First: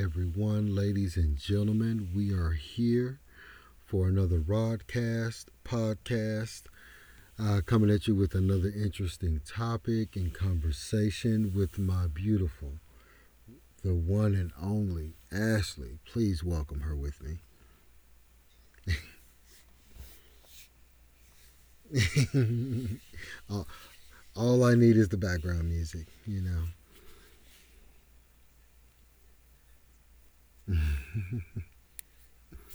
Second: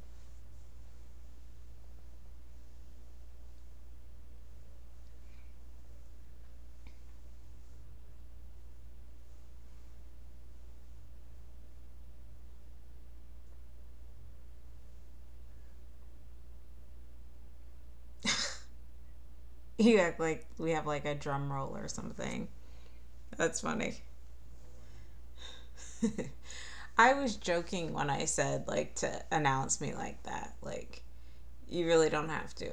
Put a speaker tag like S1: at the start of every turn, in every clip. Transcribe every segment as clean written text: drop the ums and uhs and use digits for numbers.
S1: everyone. Ladies and gentlemen, we are here for another broadcast, podcast, coming at you with another interesting topic and conversation with my beautiful, the one and only Ashley. Please welcome her with me.
S2: You act like we have like a drum roll or something. That's
S1: Uh,
S2: funny.
S1: all I need is the background music, you know.
S2: I was joking when I said like to announce me like that. Like you really don't have to.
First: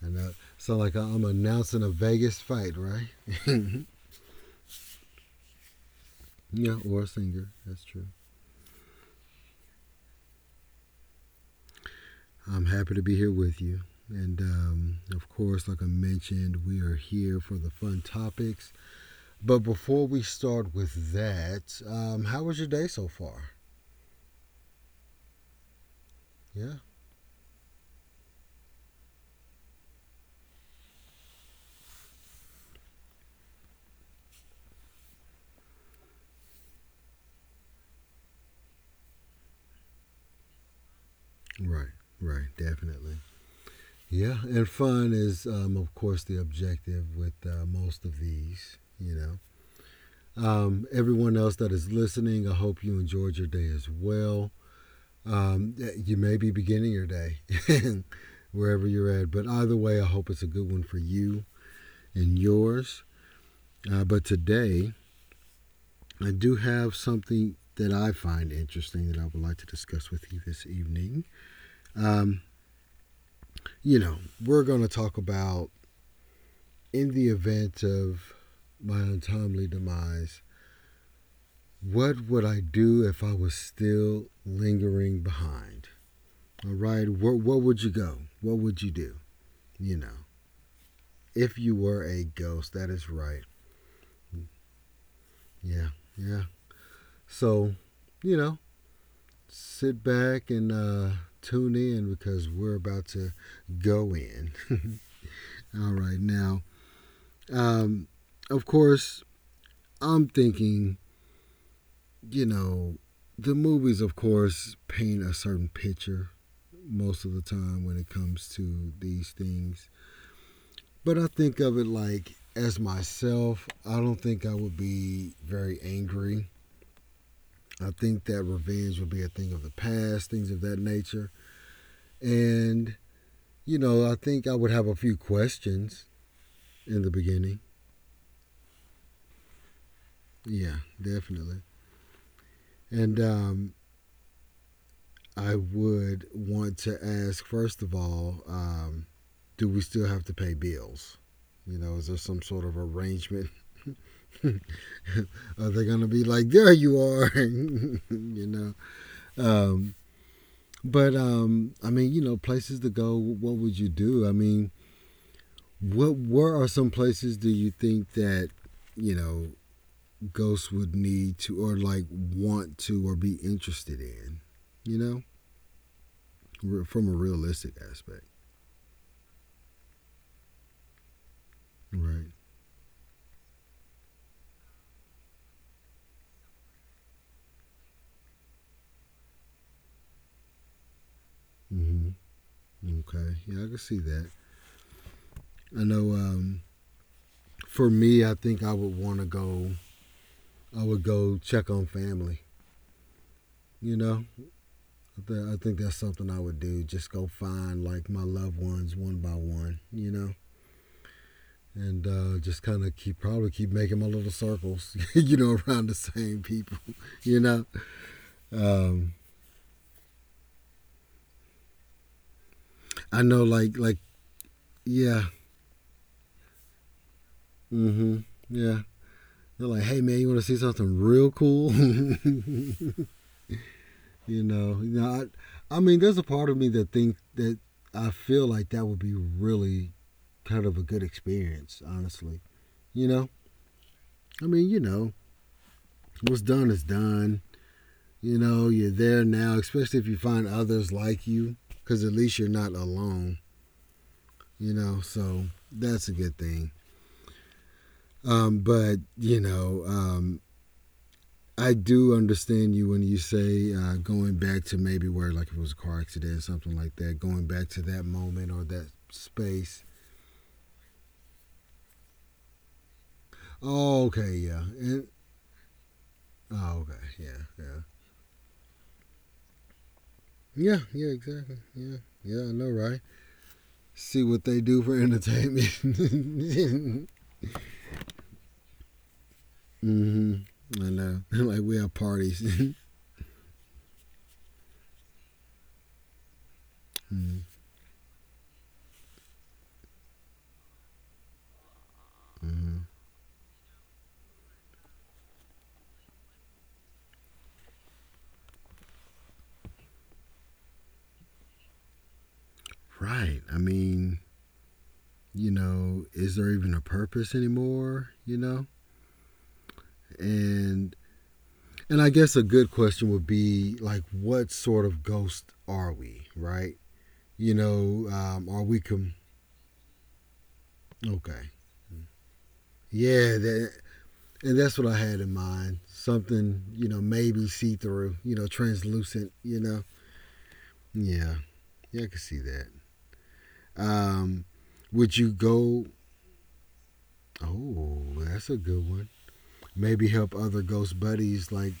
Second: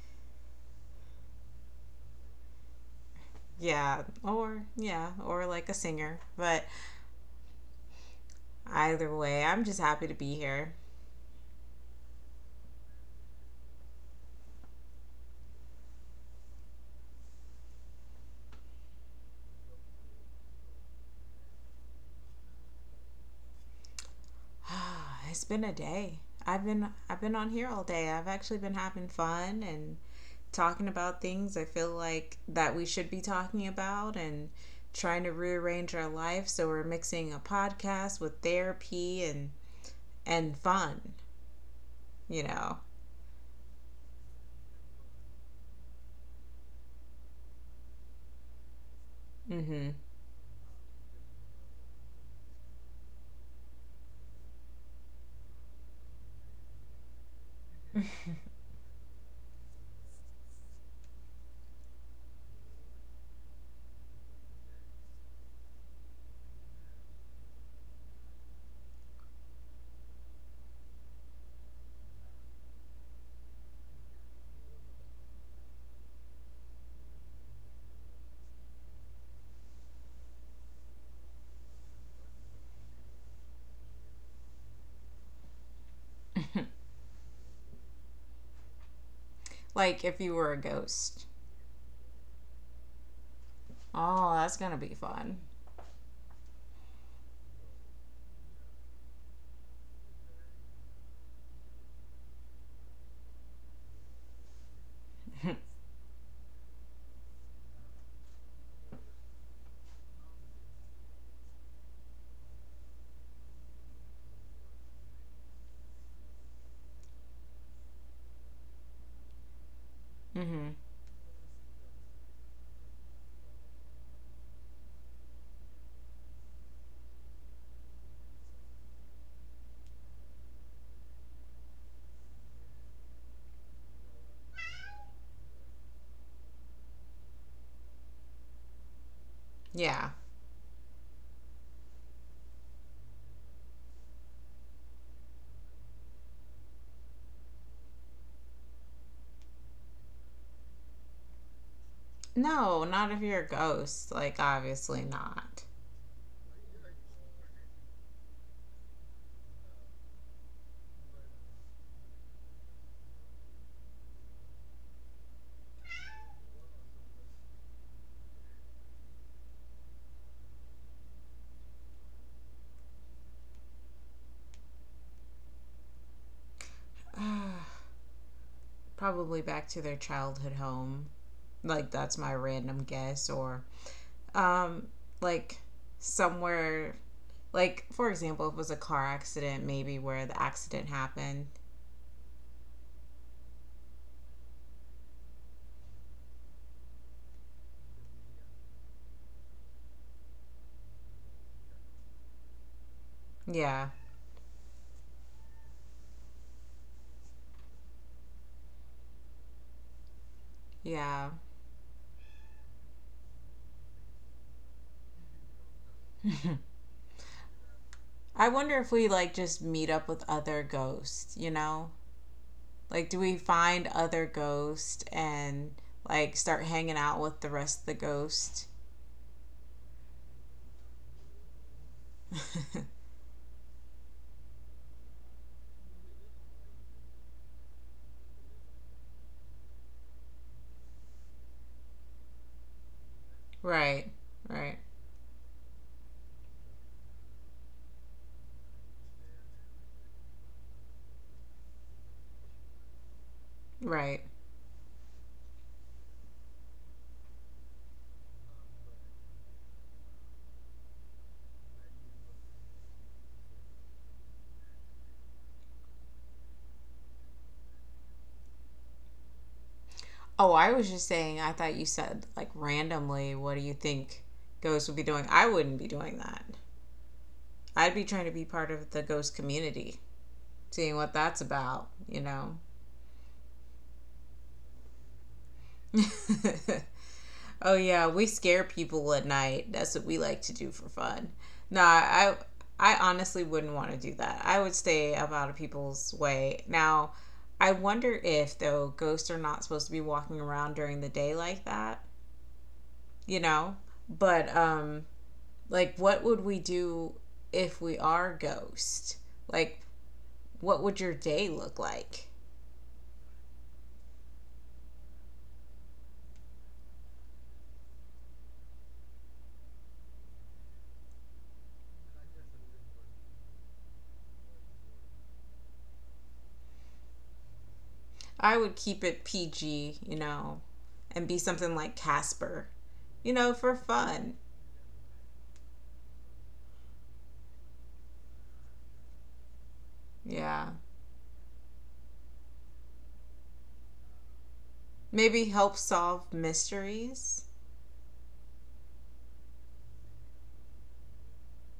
S1: And Sound like I'm announcing a Vegas fight, right?
S2: Yeah, or yeah, or like a singer. But
S1: Yeah, or a singer. That's true.
S2: either way, I'm just happy to be here.
S1: I'm happy to be here with you. And of course, like I mentioned, we are here for the fun topics. But before we start with that, how was your day so far?
S2: It's been a day. I've
S1: Yeah.
S2: been I've been on here all day. I've actually been having fun and talking about things I feel like that we should be talking about, and trying to rearrange our life so we're mixing a podcast with therapy and fun,
S1: Right,
S2: you
S1: right,
S2: know.
S1: definitely. Yeah, and fun is, of course, the objective with most of these, you know.
S2: Mhm.
S1: Everyone else that is listening, I hope you enjoyed your day as well. You may be beginning your day wherever you're at, but either way, I hope it's a good one for you. And yours. But today, I do have something that I find interesting that I would like to discuss with you this evening. Um, you know, we're going to talk about in the event of my untimely demise, what would I do if I was still lingering behind? All right, where would you go? What would you do? You
S2: Like
S1: know,
S2: if you were a ghost.
S1: if you were a ghost, that is right.
S2: Oh, that's going to be fun.
S1: Yeah, yeah. So, you know, sit back and tune in because we're about to go in. All right, now, um, of course, I'm thinking, you know, the movies, of course, paint a certain picture most of the time when it comes to these things.
S2: Mhm.
S1: But I think of it like as myself, I don't think I would be very angry. I think that revenge would be a thing of the past, things of that nature. And you know, I think I would have a few questions in the beginning.
S2: Yeah.
S1: Yeah, definitely. And I would want to ask, first of all, do we still have to pay bills? You know, is there some sort of
S2: No, not if you're a
S1: arrangement?
S2: ghost. Like obviously not.
S1: Are they going to be like, there you are? you know? Um, but, I mean, you know, places to go, what would you do? I mean, what, where are some places do you think that, you know, ghosts would need to or like want to or be interested in, you know, from a realistic aspect,
S2: Probably back to their childhood home. Like that's
S1: right?
S2: my random guess. Or um like somewhere, like for example, if it was a car accident, maybe where the accident happened.
S1: Hmm. Okay, yeah, I can see that. I know. For me, I think I would want to go. I would go check on family.
S2: Yeah.
S1: You know, I, I think that's something I would do. Just go find like my loved ones one by one. You know,
S2: Yeah.
S1: and just kind of keep probably keep making my little circles. You know, around the same people. You know,
S2: I wonder if we
S1: um,
S2: like just meet up with other ghosts, you know? Like do
S1: I
S2: we
S1: know like
S2: find
S1: like
S2: other ghosts
S1: yeah.
S2: and like start hanging out with the rest of the
S1: Mm-hmm.
S2: ghosts?
S1: Yeah. They're like, hey man, you want to see something real cool? You know. You know. I mean, there's a part of me that think that I feel like that would be really kind of a good experience, honestly. You know.
S2: Right.
S1: I mean,
S2: Right.
S1: you know, what's done is done. You know, you're there now, especially if you find others like you, because at least you're not alone.
S2: Right.
S1: You know, so that's a good thing. But you know, I do understand you when you say going back to maybe where, like, if it was a car accident, or something like that, going back to that moment or that space.
S2: Oh, I was just saying, I thought you said like, randomly, what do you
S1: Oh,
S2: think
S1: okay, yeah.
S2: ghosts would be
S1: And,
S2: doing? I wouldn't be doing that.
S1: oh, okay, yeah, yeah.
S2: I'd be trying to be part of the ghost community,
S1: Yeah,
S2: seeing
S1: yeah,
S2: what that's
S1: exactly.
S2: about,
S1: Yeah,
S2: you
S1: yeah, I
S2: know?
S1: know, right? See what they do for entertainment.
S2: Oh, yeah, we scare people at night. That's what we like to do
S1: Mm-hmm.
S2: for
S1: I know.
S2: fun.
S1: Like, we
S2: No,
S1: have
S2: I.
S1: parties.
S2: I honestly wouldn't want to do that. I would stay up out of people's way. Now,
S1: Mm-hmm.
S2: I wonder if though ghosts are not supposed to be walking around during the day like that, you know? But like what would we do if we are ghosts? Like what would your day look like?
S1: Right. I mean, you know, is there even a purpose anymore? You know? And And I guess a good question would be like, what sort of ghost are we, right? You know,
S2: I
S1: are
S2: would
S1: we
S2: keep
S1: com-
S2: it PG, you know, and be
S1: okay?
S2: something like Casper, you
S1: Yeah,
S2: know,
S1: that,
S2: for fun.
S1: and that's what I had in mind. Something, you know, maybe see through, you know, translucent, you know.
S2: Yeah.
S1: Yeah, yeah, I can see that. Um, would you
S2: Maybe help
S1: go?
S2: solve mysteries.
S1: Oh, that's a good one. Maybe help other ghost buddies, like,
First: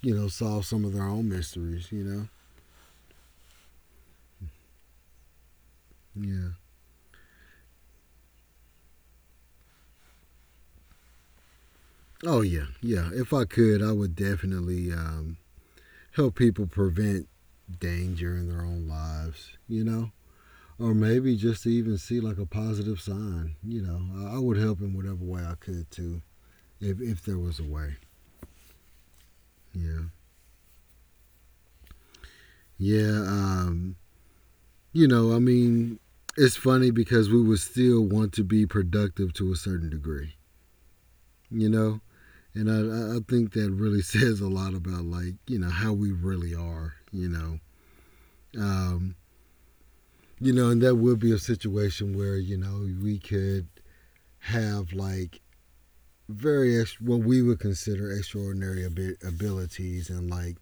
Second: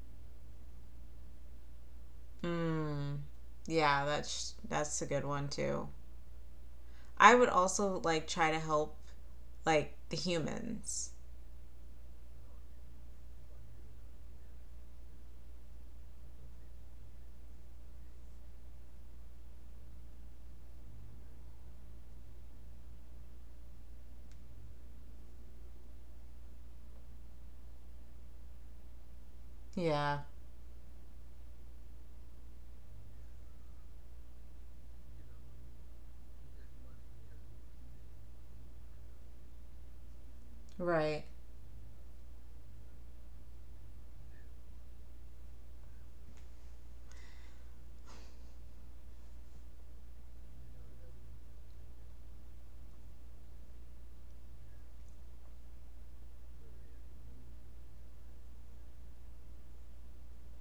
S1: you know, solve some of their own mysteries, you know?
S2: Hmm. Yeah, that's a good one too.
S1: Yeah.
S2: I would also like try to help like the humans.
S1: Oh, yeah, yeah. If I could, I would definitely help people prevent danger in their own lives, you know? Or maybe just to even see like a positive sign, you know? I, would help in whatever way I could too, if there was a way. Yeah.
S2: Yeah.
S1: Yeah. You know, I mean, it's funny because we would still want to be productive to a certain degree,
S2: Right.
S1: you know? And I think that really says a lot about like, you know, how we really are, you know? Um, you know, and that would be a situation where, you know, we could have like various what we would consider extraordinary abilities and like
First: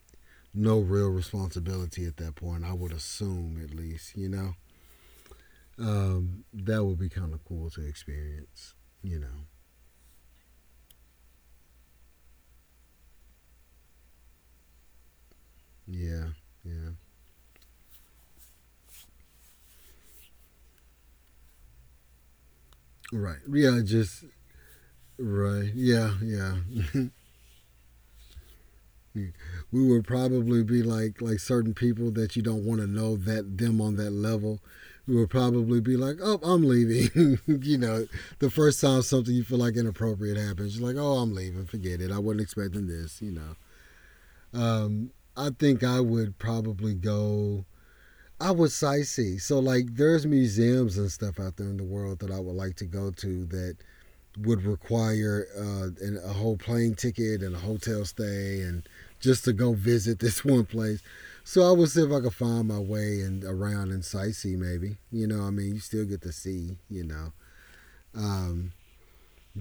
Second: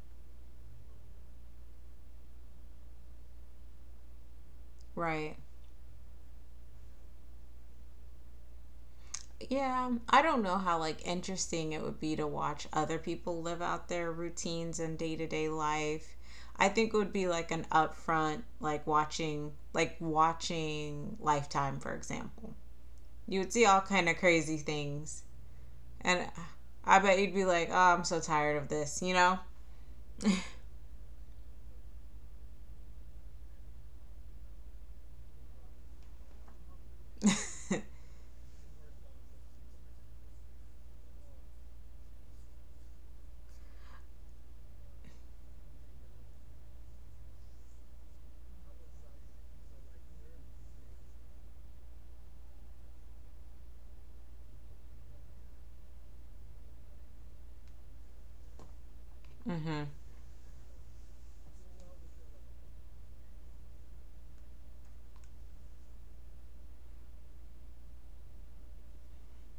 S1: no real responsibility at that point. I would assume at least, you know,
S2: Right.
S1: that would be kind of cool to experience. You know,
S2: Yeah, I don't know how like interesting it would be to watch other people live out their routines and day to day life.
S1: yeah,
S2: I
S1: yeah,
S2: think it would be like an upfront, like watching Lifetime, for example.
S1: right,
S2: You would see
S1: yeah,
S2: all kind of
S1: just
S2: crazy things,
S1: right, yeah,
S2: and
S1: yeah,
S2: I bet you'd be like, "Oh, I'm so tired of this," you
S1: we
S2: know.
S1: would probably be like certain people that you don't want to know that them on that level. We would probably be like, oh, I'm leaving. You know, the first time something you feel like inappropriate happens, you're like, oh, I'm leaving, forget it, I wasn't expecting this, you know. I think I would probably go. I would sightsee, so like there's museums and stuff out there in the world that I would like to go to that would require a whole plane ticket and a hotel stay and just to go
S2: Hmm.
S1: visit this one place. So I would see if I could find my way and around and sightsee maybe. You know, I mean, you still get to see. You know, um,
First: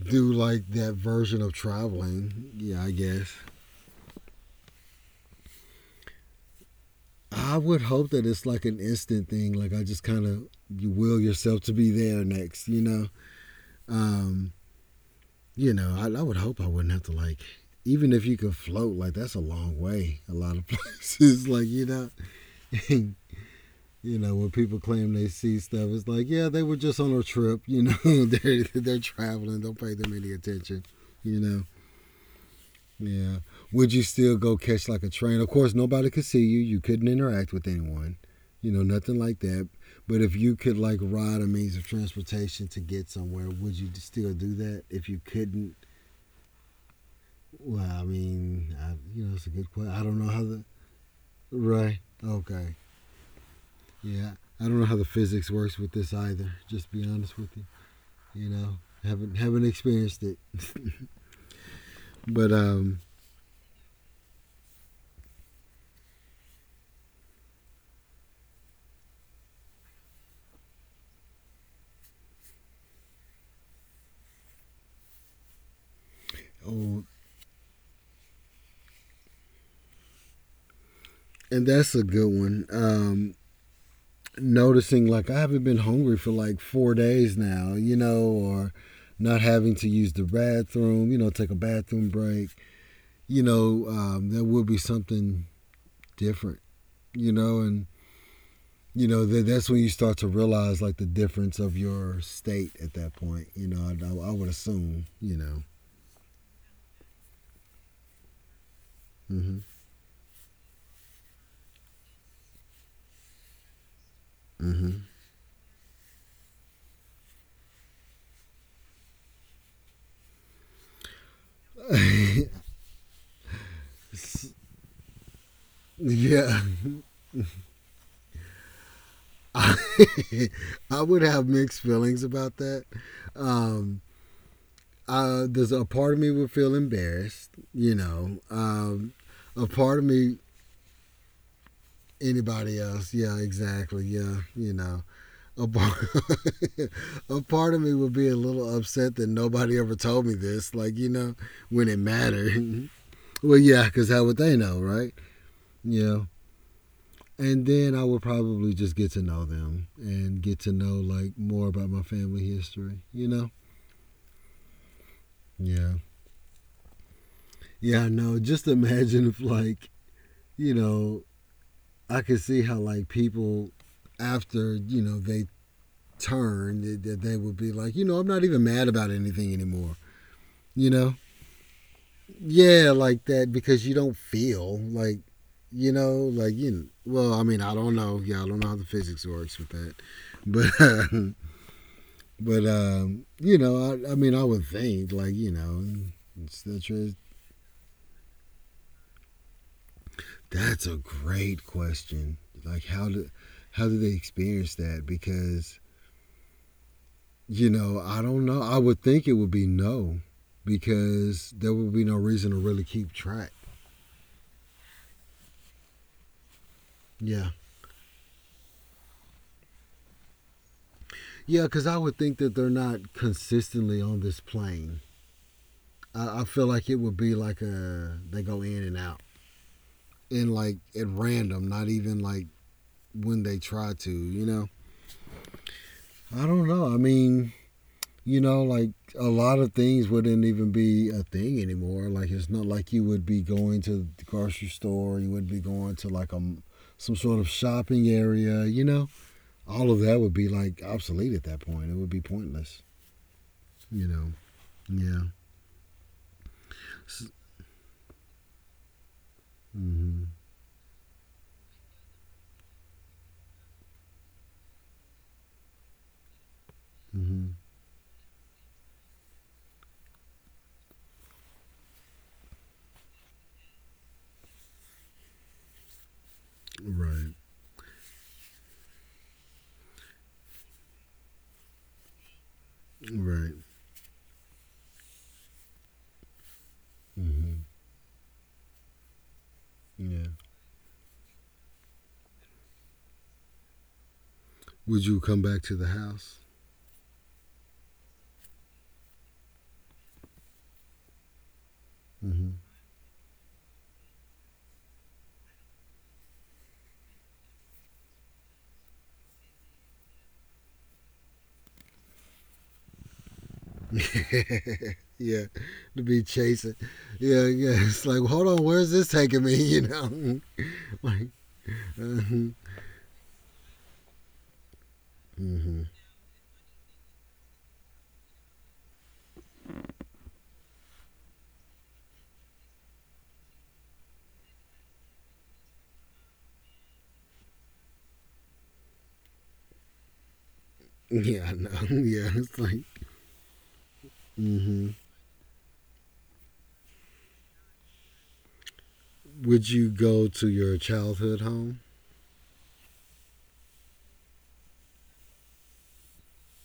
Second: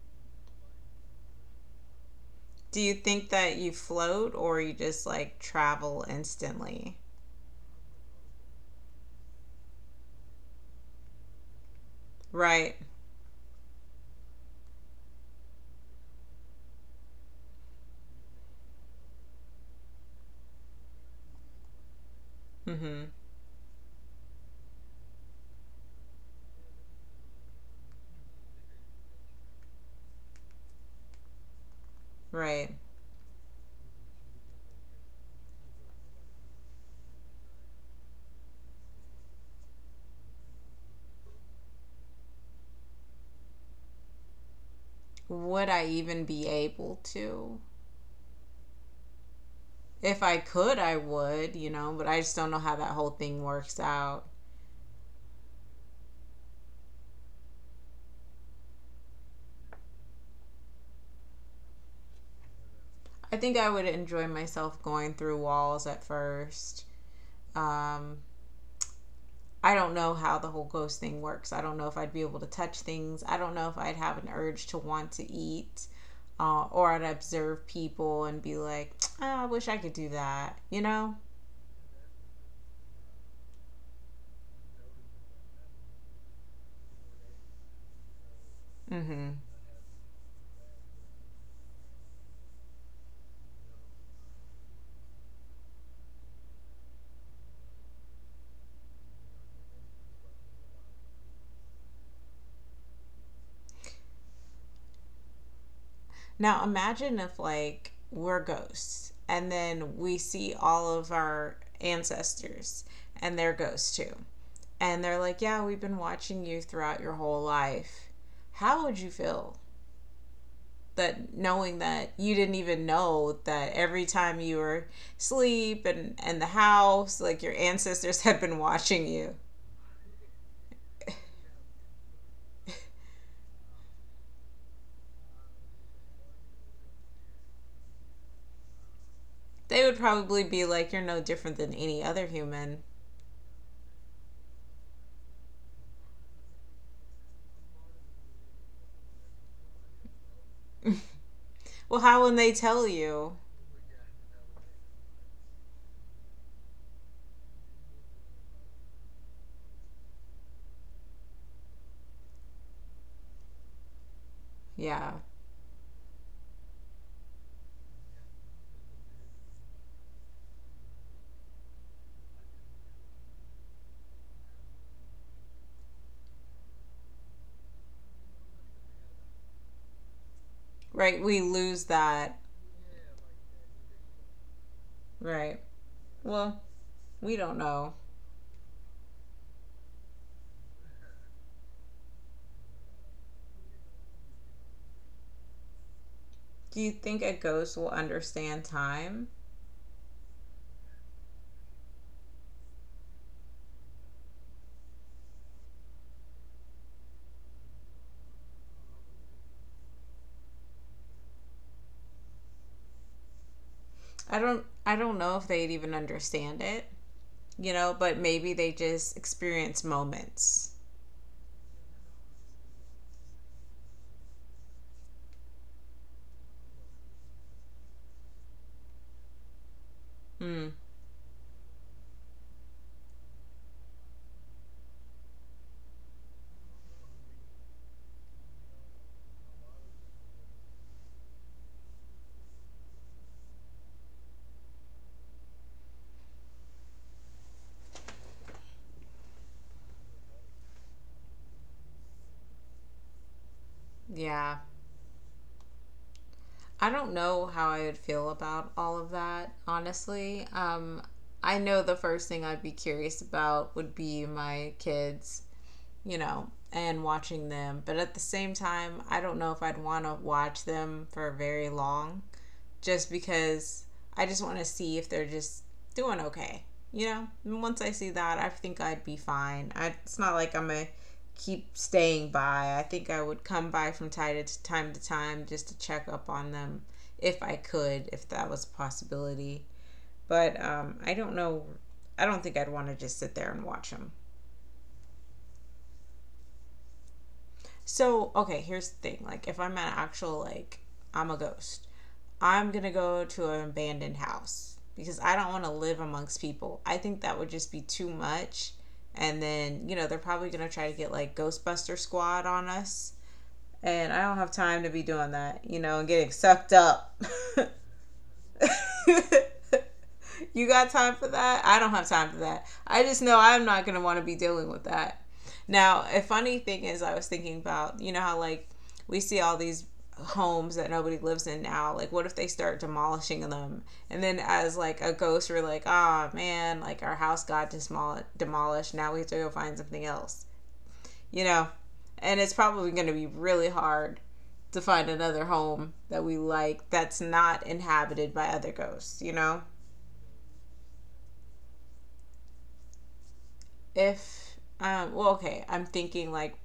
S1: do like that version of traveling.
S2: Do
S1: Yeah, I
S2: you think
S1: guess.
S2: that you float or you just like travel instantly?
S1: I would hope that it's like an instant thing. Like I just kind of you will yourself to be there next.
S2: Right.
S1: You know. Um, You know, I would hope I wouldn't have to like. Even if you could float, like that's a long way. A lot of places, like you know,
S2: Hmm.
S1: you know when people claim they see stuff, it's like yeah, they were just on a trip. You know, they're traveling. Don't pay them any attention. You know,
S2: Right.
S1: yeah. Would you still go catch like a train? Of course, nobody could see you. You couldn't interact with anyone. You know, nothing like that. But if you could like ride a means of transportation to get somewhere, would you still do that? If you
S2: Would
S1: couldn't.
S2: I even be able to?
S1: Well, I mean, I, you know, it's a good question. I don't
S2: If
S1: know
S2: I
S1: how the
S2: could, I would, you know,
S1: right.
S2: but I just don't know
S1: Okay,
S2: how that whole thing works out.
S1: yeah, I don't know how the physics works with this either. Just to be honest with you, you know, haven't experienced it. But
S2: I think I would enjoy myself going through walls at first. Um, I don't know how the whole ghost thing works. I don't know if I'd be able to touch things. I don't know if I'd have an urge to want to eat or I'd
S1: oh,
S2: observe people and be like, "Ah, I wish I could do that, you know?
S1: and that's a good one. Noticing like I haven't been hungry for like 4 days now, you know, or
S2: Mm hmm.
S1: not having to use the bathroom, you know, take a bathroom break, you know, that would be something different, you know, and you know that that's when you start to realize like the difference of your state at that point, you know, I would assume, you know.
S2: Now imagine if like we're ghosts and
S1: Mm-hmm.
S2: then we see all of our ancestors and they're ghosts too. And
S1: Mm-hmm.
S2: they're like, "Yeah, we've been watching you throughout your whole life." How would you feel? That knowing that you didn't even know that every time you were asleep and the
S1: Yeah.
S2: house, like your ancestors had been watching you.
S1: I would have mixed feelings about that. Um, there's a part of me would feel embarrassed, you know. Um, a
S2: They would
S1: part of me,
S2: probably be like, "You're no different than any other
S1: anybody
S2: human."
S1: else, yeah, exactly, yeah, you know, a part, a part of me would be a little upset that nobody ever told me this, like, you know, when
S2: Well,
S1: it
S2: how when they tell
S1: mattered.
S2: you?
S1: Well, yeah, because how would they know, right? Yeah. And then I would probably just get to know them and get to know like more about my family history, you know?
S2: Yeah.
S1: Yeah. Yeah, I know. Just imagine if like, you know, I could see how like people after, you know, they turn that that they would be like, you know, I'm not even mad about anything anymore. You know?
S2: Right, we lose that.
S1: Yeah, like that because you don't feel like,
S2: Right.
S1: you know, like
S2: Well,
S1: you.
S2: we
S1: Well, I
S2: don't
S1: mean, I
S2: know.
S1: don't know. Yeah, I don't know how the physics works with that, but uh, but you know, I mean, I would think like you know, it's
S2: Do
S1: the
S2: you think a ghost will understand time?
S1: that's a great question. Like how do they experience that? Because you know, I don't know. I would think it would be no, because there would be no reason to really keep track.
S2: I don't know if they'd even understand it,
S1: Yeah.
S2: you know, but maybe they just experience moments.
S1: Yeah, because I would think that they're not consistently on this plane. I feel like it would be like a they go in and out and
S2: Mm,
S1: like at random, not even like when they try to. You know, I don't know. I mean, like a lot of things wouldn't even be a thing anymore. Like it's not like you would be going to the grocery store. You would be going to like a some sort of shopping area. All of that would be like obsolete at that point. It would be pointless. You know.
S2: yeah.
S1: Yeah.
S2: I don't
S1: S-
S2: know how I would feel about all of that,
S1: mhm.
S2: honestly. I know the first thing I'd be curious about would be my kids, you know, and watching
S1: Hmm.
S2: them. But at the same time, I don't know if I'd want to watch them for very long just because I just want to see if they're just doing okay. You know,
S1: Right.
S2: and once I see that, I think I'd be fine. I, it's not like I'm gonna keep staying by. I think I would
S1: Right.
S2: come by from time to time to time just to check up on them, if I
S1: Hmm.
S2: could, if that was a possibility.
S1: Yeah.
S2: But I don't know. I don't think I'd want to just sit there and watch them.
S1: Would you come back to the house?
S2: So okay, here's the thing. Like if I'm an actual like I'm a ghost,
S1: Hmm.
S2: I'm going to go to an abandoned house because I don't want to live amongst people. I think that would just be too much. And then, you know, they're probably going to try to get like Ghostbuster Squad on us. And I don't have time to be doing
S1: Yeah,
S2: that, you know,
S1: to
S2: and
S1: be
S2: getting sucked
S1: chasing.
S2: up.
S1: Yeah, yeah. It's like, hold on, where's this taking me?
S2: You got time for
S1: Like,
S2: that? I don't have time for
S1: uh-huh,
S2: that. I just know I'm not going to want to be dealing with that.
S1: hmm,
S2: Now, a funny thing is, I was thinking about, you know, how like we see all these homes that nobody lives in now. Like, what if they start demolishing them? And then, as like a ghost, we're like, ah, oh, man, like our house got demolished. Now we have to go find something else, you
S1: yeah, I
S2: know,
S1: know. Yeah,
S2: and it's
S1: it's like,
S2: probably going to be really hard to
S1: hmm
S2: find another home that we like that's not inhabited by other ghosts, you know?
S1: would you go to your childhood home?
S2: If, well, okay, I'm thinking like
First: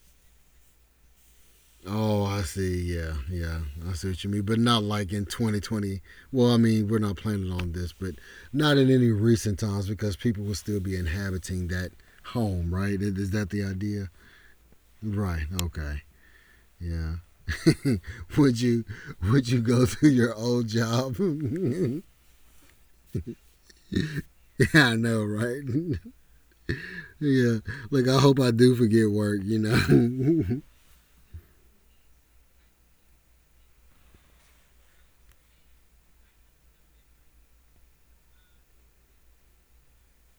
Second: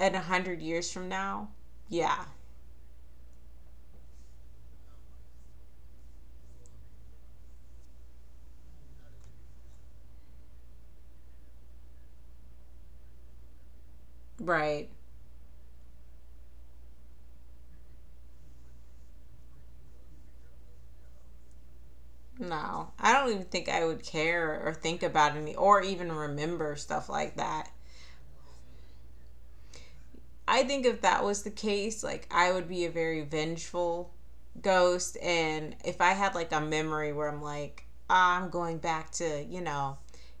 S2: in 100 years from now,
S1: Oh,
S2: yeah,
S1: I see. Yeah, yeah. I see what you mean. But not like in 2020. Well, I mean, we're not planning on this, but not in any recent times because people will still be inhabiting that home, right? Is that the idea?
S2: right.
S1: Right. Okay. Yeah. would you would you go through your old job? Yeah,
S2: No, I don't even think I would care or
S1: I
S2: think
S1: know,
S2: about any
S1: right?
S2: or even remember stuff like
S1: Yeah.
S2: that.
S1: Like I hope I do forget work.
S2: I think if that was the case, like I would be a very vengeful ghost, and if I had like a memory where I'm like, "Ah, I'm going back to you know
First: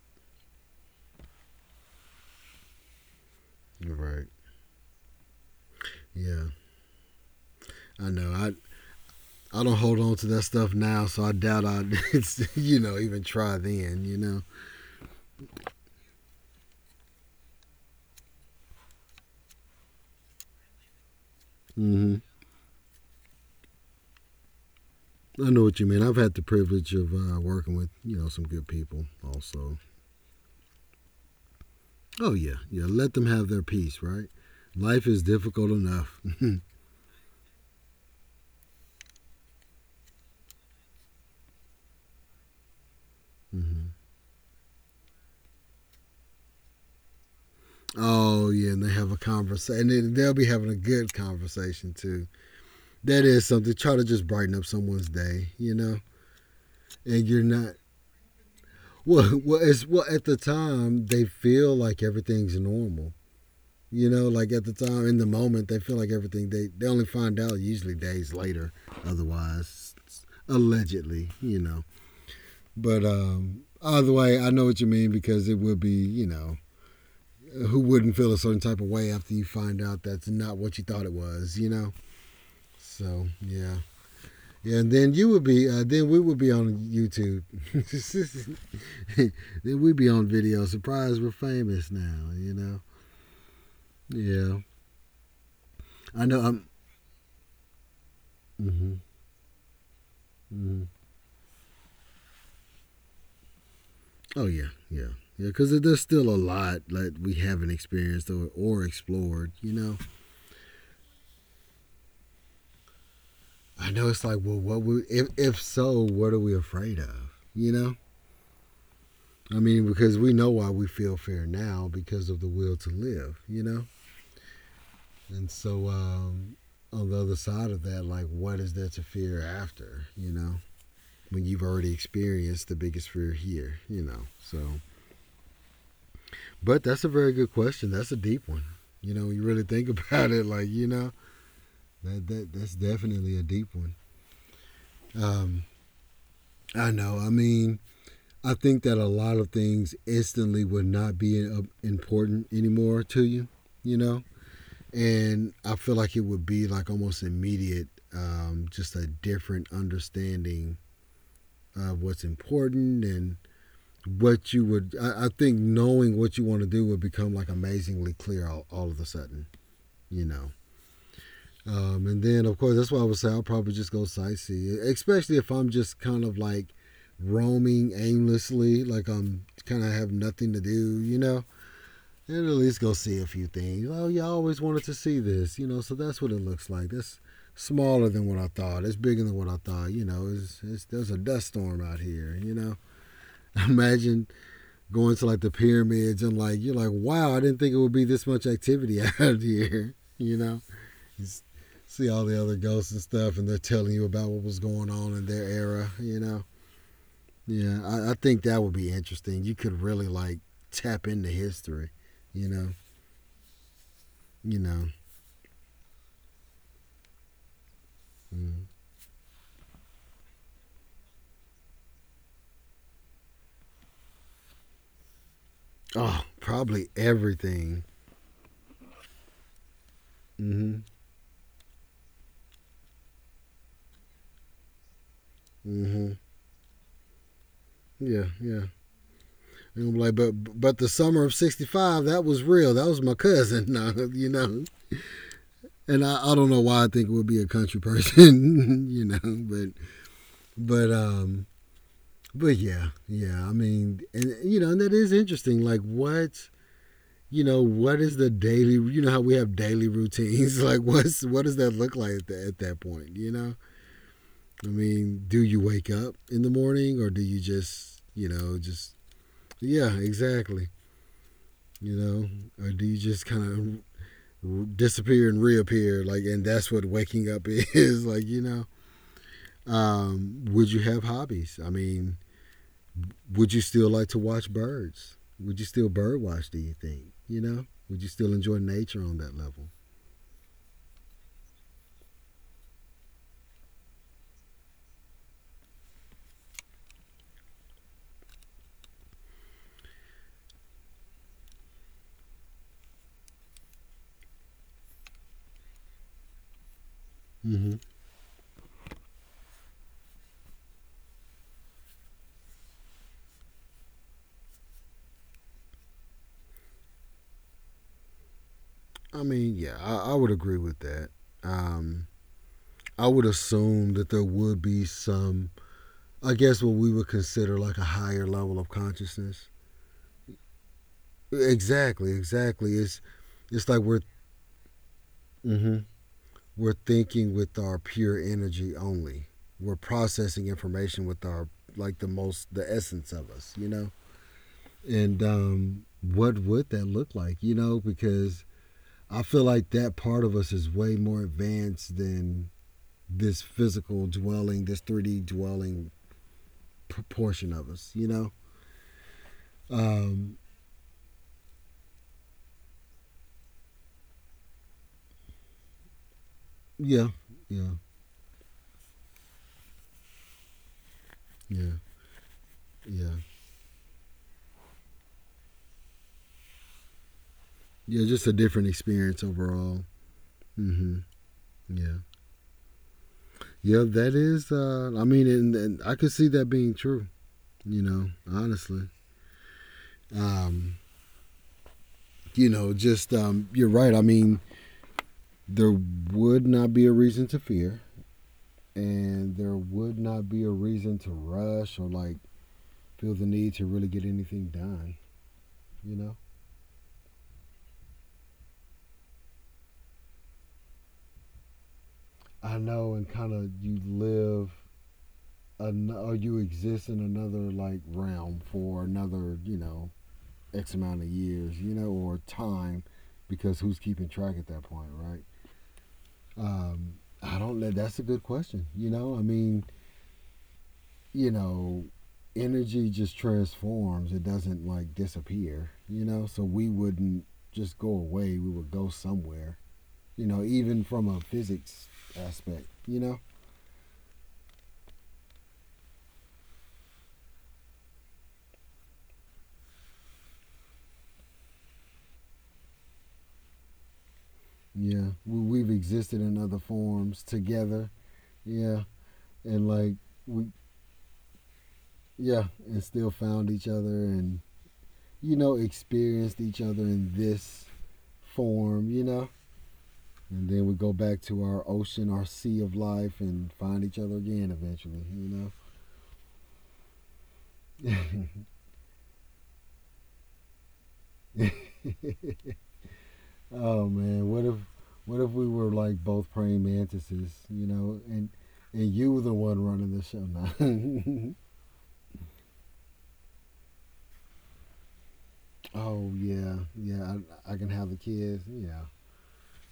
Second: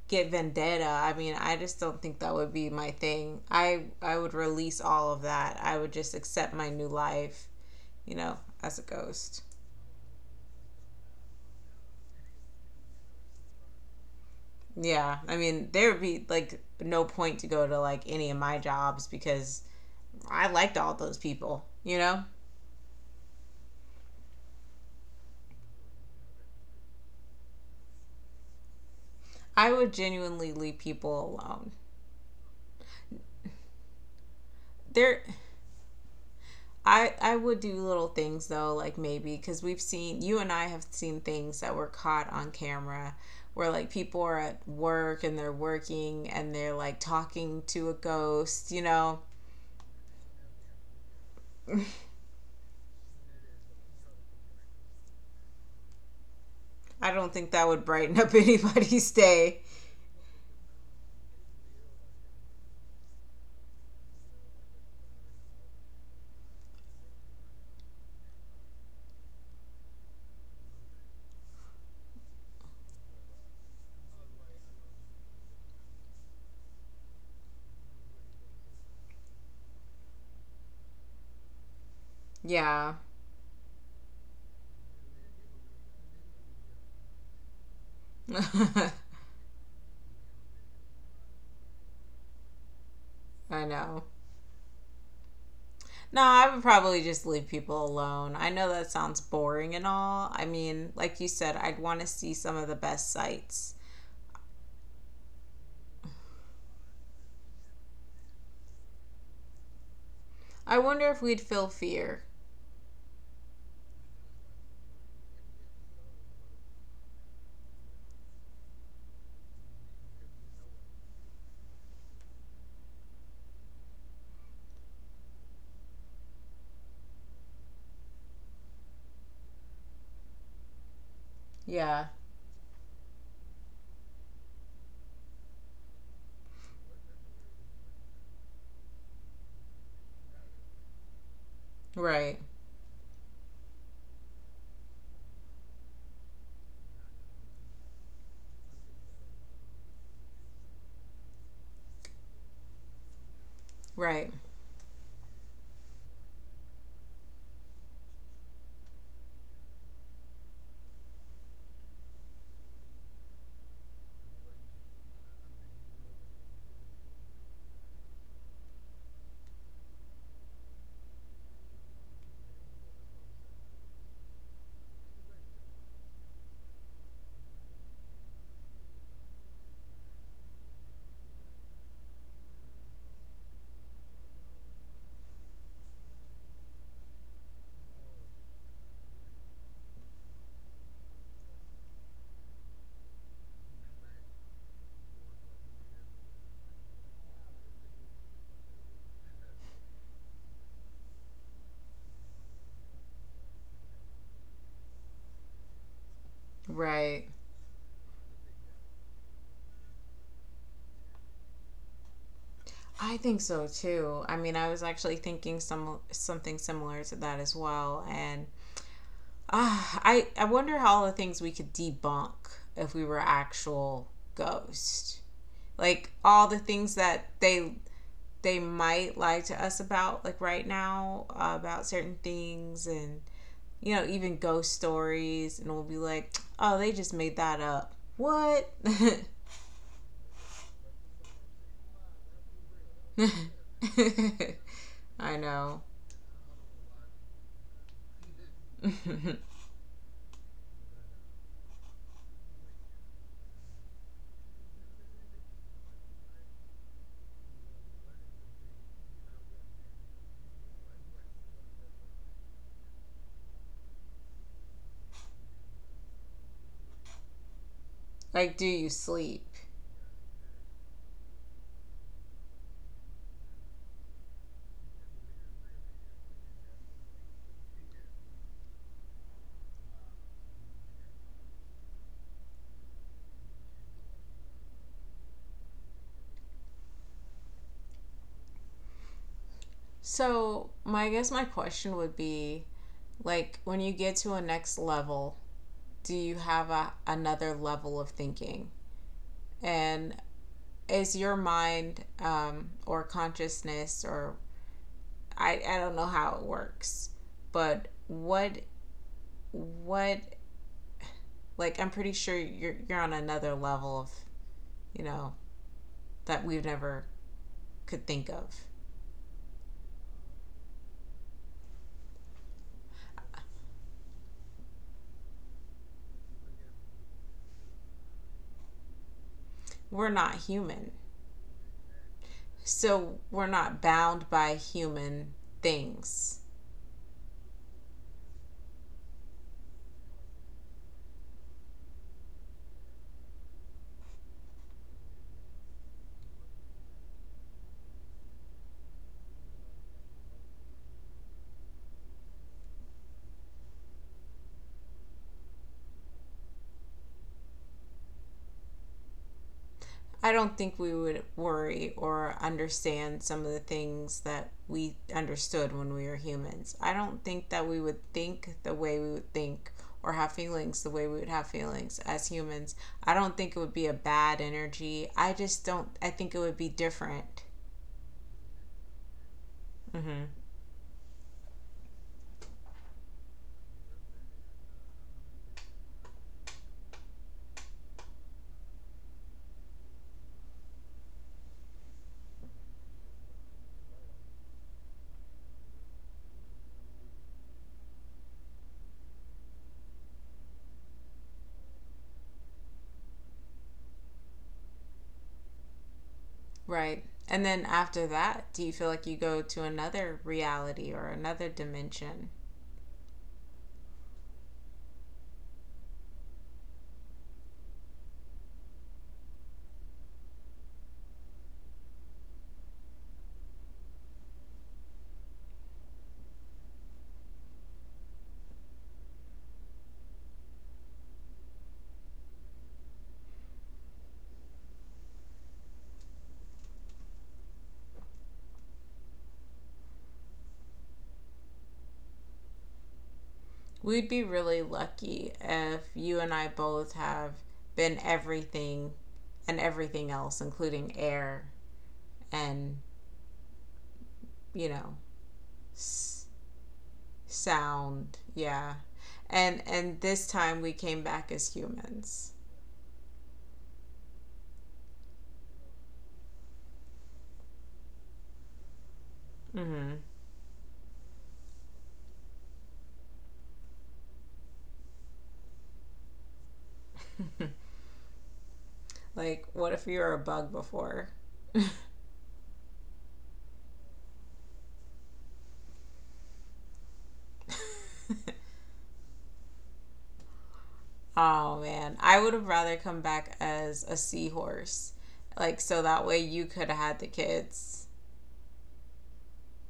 S2: get vendetta. I mean, I just don't think that would be my thing. I
S1: Right.
S2: would release all of that. I would just
S1: Yeah.
S2: accept my new life,
S1: I
S2: you
S1: know.
S2: know,
S1: I
S2: as a ghost.
S1: I don't hold on to that stuff now, so I doubt I'd, even try then.
S2: Yeah. I mean, there would be like no point to go to like any of my jobs because I liked all those people,
S1: Mm
S2: you know?
S1: hmm. I know what you mean. I've had the privilege of working with, some good people
S2: I
S1: also.
S2: would genuinely leave people alone.
S1: Oh, yeah. Yeah. Let them have their peace, right? Life
S2: There
S1: is difficult enough. Mm
S2: I would do little things though, like maybe because we've seen you and I have seen things that were caught on camera where like
S1: hmm.
S2: people are at work and they're working and they're like talking to a
S1: Oh,
S2: ghost,
S1: yeah.
S2: you
S1: And they have a
S2: know.
S1: conversation. And they'll be having a good conversation, too. That is something. Try to just brighten up someone's day, you know?
S2: I
S1: And
S2: don't
S1: you're
S2: think that
S1: not,
S2: would brighten up anybody's
S1: well,
S2: day.
S1: well, it's, well, at the time, they feel like everything's normal. Like at the time, in the moment, they feel like everything. They only find out usually days later. Otherwise, allegedly. But either way, I know what you mean, because it would be, who wouldn't feel a certain type of way after you find out that's not what you thought it was.
S2: Yeah.
S1: So yeah. Yeah, and then we would be on YouTube. Then we'd be on video. Surprise, we're famous now, you know?
S2: I know.
S1: Yeah.
S2: No,
S1: I know
S2: I would
S1: I'm.
S2: probably just leave people alone. I know that
S1: Mm-hmm,
S2: sounds boring and all. I
S1: mm-hmm.
S2: mean, like you said, I'd want to see some of the best sights.
S1: Oh yeah, yeah, yeah. Because there's still a lot that we haven't experienced or explored.
S2: I wonder if we'd feel fear.
S1: I know, it's like, well, what we if so, what are we afraid of? You know, I mean, because we know why we feel fear now because of the will to live. And so, on the other side of that, like, what is there to fear after? When you've already
S2: Yeah,
S1: experienced the biggest fear here. So. But that's a very good question. That's a deep one. You know, you really think about it, like you know That,
S2: right.
S1: that that's definitely a deep one. Um, I know. I mean, I think that a lot of things instantly would not be important anymore to you. You know,
S2: Right.
S1: and I feel like it would be like almost immediate, just a different understanding of what's important and what you would. I think knowing what you want to do would become like amazingly clear all of a sudden. You know, and then, of course, that's why I would say I'll probably just go sightsee, especially if I'm just kind of like roaming aimlessly, like I'm kind of have nothing to do, you know. And at least go see a few things. Oh, yeah, I always wanted to see this, you know. So that's what it looks like. That's smaller than what I thought. It's bigger than what I thought. You know, it's there's a dust storm out here. You know, imagine going to like the pyramids and like you're like, wow, I didn't think it would be this much activity out here. You know, you see all the other ghosts and stuff, and they're telling you about what was going on in their era. You know,
S2: Right.
S1: yeah, I think that would be interesting. You could really like tap into history. You know,
S2: I think so too. I mean,
S1: you
S2: I was
S1: know.
S2: actually thinking some something similar to that as well, and
S1: Mm.
S2: I wonder how the things we could debunk if we were actual ghosts, like
S1: Oh,
S2: all the
S1: probably
S2: things that
S1: everything.
S2: they might lie to us about, like right
S1: Mm-hmm.
S2: now about certain things, and you know even ghost stories, and we'll be
S1: Mm-hmm.
S2: like, oh, they just made that up.
S1: Yeah, yeah.
S2: What?
S1: They're gonna be like, but the summer of '65, that was real. That was my cousin. you know.
S2: I know.
S1: And I don't know why I think it would be a country person, but um but yeah, yeah. I mean, and that is interesting. Like, what is the daily? You know how we have daily routines. Like, what does that look like at that point? You know, I mean, do you wake up in the morning, or do you just, you
S2: Like,
S1: know,
S2: do you
S1: just
S2: sleep?
S1: yeah, exactly. Or do you just kind of disappear and reappear? Like, and that's what waking up is. Like, would you have hobbies? I mean, would you still like to watch birds? Would you still bird watch? Do you think? Would you still enjoy nature on that level?
S2: So, my I guess my question would be like when you get to a next level, do you have a, another level of thinking? And is your mind or consciousness or I don't know how it works,
S1: Mm-hmm.
S2: but what like I'm pretty sure you're on another level of you know that we've never could think of.
S1: I mean, yeah, I would agree with that. Um, I would assume that there would be some, I guess, what we would consider like a higher level of consciousness.
S2: We're not human.
S1: Exactly, exactly. It's
S2: So we're
S1: it's like
S2: not
S1: we're.
S2: bound by human
S1: Mm-hmm.
S2: things.
S1: We're thinking with our pure energy only. We're processing information with our, like, the essence of us. And what would that look like? Because I feel like that part of us is way more advanced than this physical dwelling, this 3D dwelling portion of us.
S2: I
S1: Um,
S2: don't think we would worry or understand some of the things that we understood when we were humans. I
S1: yeah,
S2: don't think that
S1: yeah,
S2: we would think the way we would think or have feelings the way we would have
S1: yeah,
S2: feelings as humans.
S1: yeah,
S2: I don't think it would be a bad energy. I just don't, I think it would be different.
S1: yeah. Just a different experience overall.
S2: Mm-hmm.
S1: Mm-hmm. Yeah, yeah. That is. I mean, and I could see that being true. You know, honestly. Um, just, you're right. I mean, there would not be a reason to fear, and there would not be a reason to rush or like feel the need to really get anything done. You know,
S2: Right. And then after that, do you feel like you go to another reality or another dimension?
S1: I know, and kind of you live or you exist in another like realm for another x amount of years, or time, because who's keeping track at that point, right? Um, I don't know. That's a good question. I mean, you know, energy just transforms. It doesn't like disappear, you know? So we wouldn't just go away. We would go somewhere, even from a physics aspect, you know?
S2: We'd be really lucky if you and I both have been everything and everything else, including air and, you know,
S1: Yeah. We've existed
S2: s-
S1: in other forms together.
S2: sound. Yeah.
S1: Yeah. And like,
S2: And this
S1: we,
S2: time we came back as humans.
S1: yeah, and still found each other and experienced each other in this form, you know?
S2: Mm-hmm.
S1: And then we go back to our ocean, our sea of life, and find each other again eventually, you know?
S2: Like, what if you were a bug before?
S1: Oh man, what if we were like both praying mantises, and you were the one running the show now?
S2: Oh man, I would have rather come back as a seahorse. Like, so that
S1: Oh
S2: way you
S1: yeah,
S2: could have had the
S1: yeah, I can
S2: kids,
S1: have the kids. Yeah,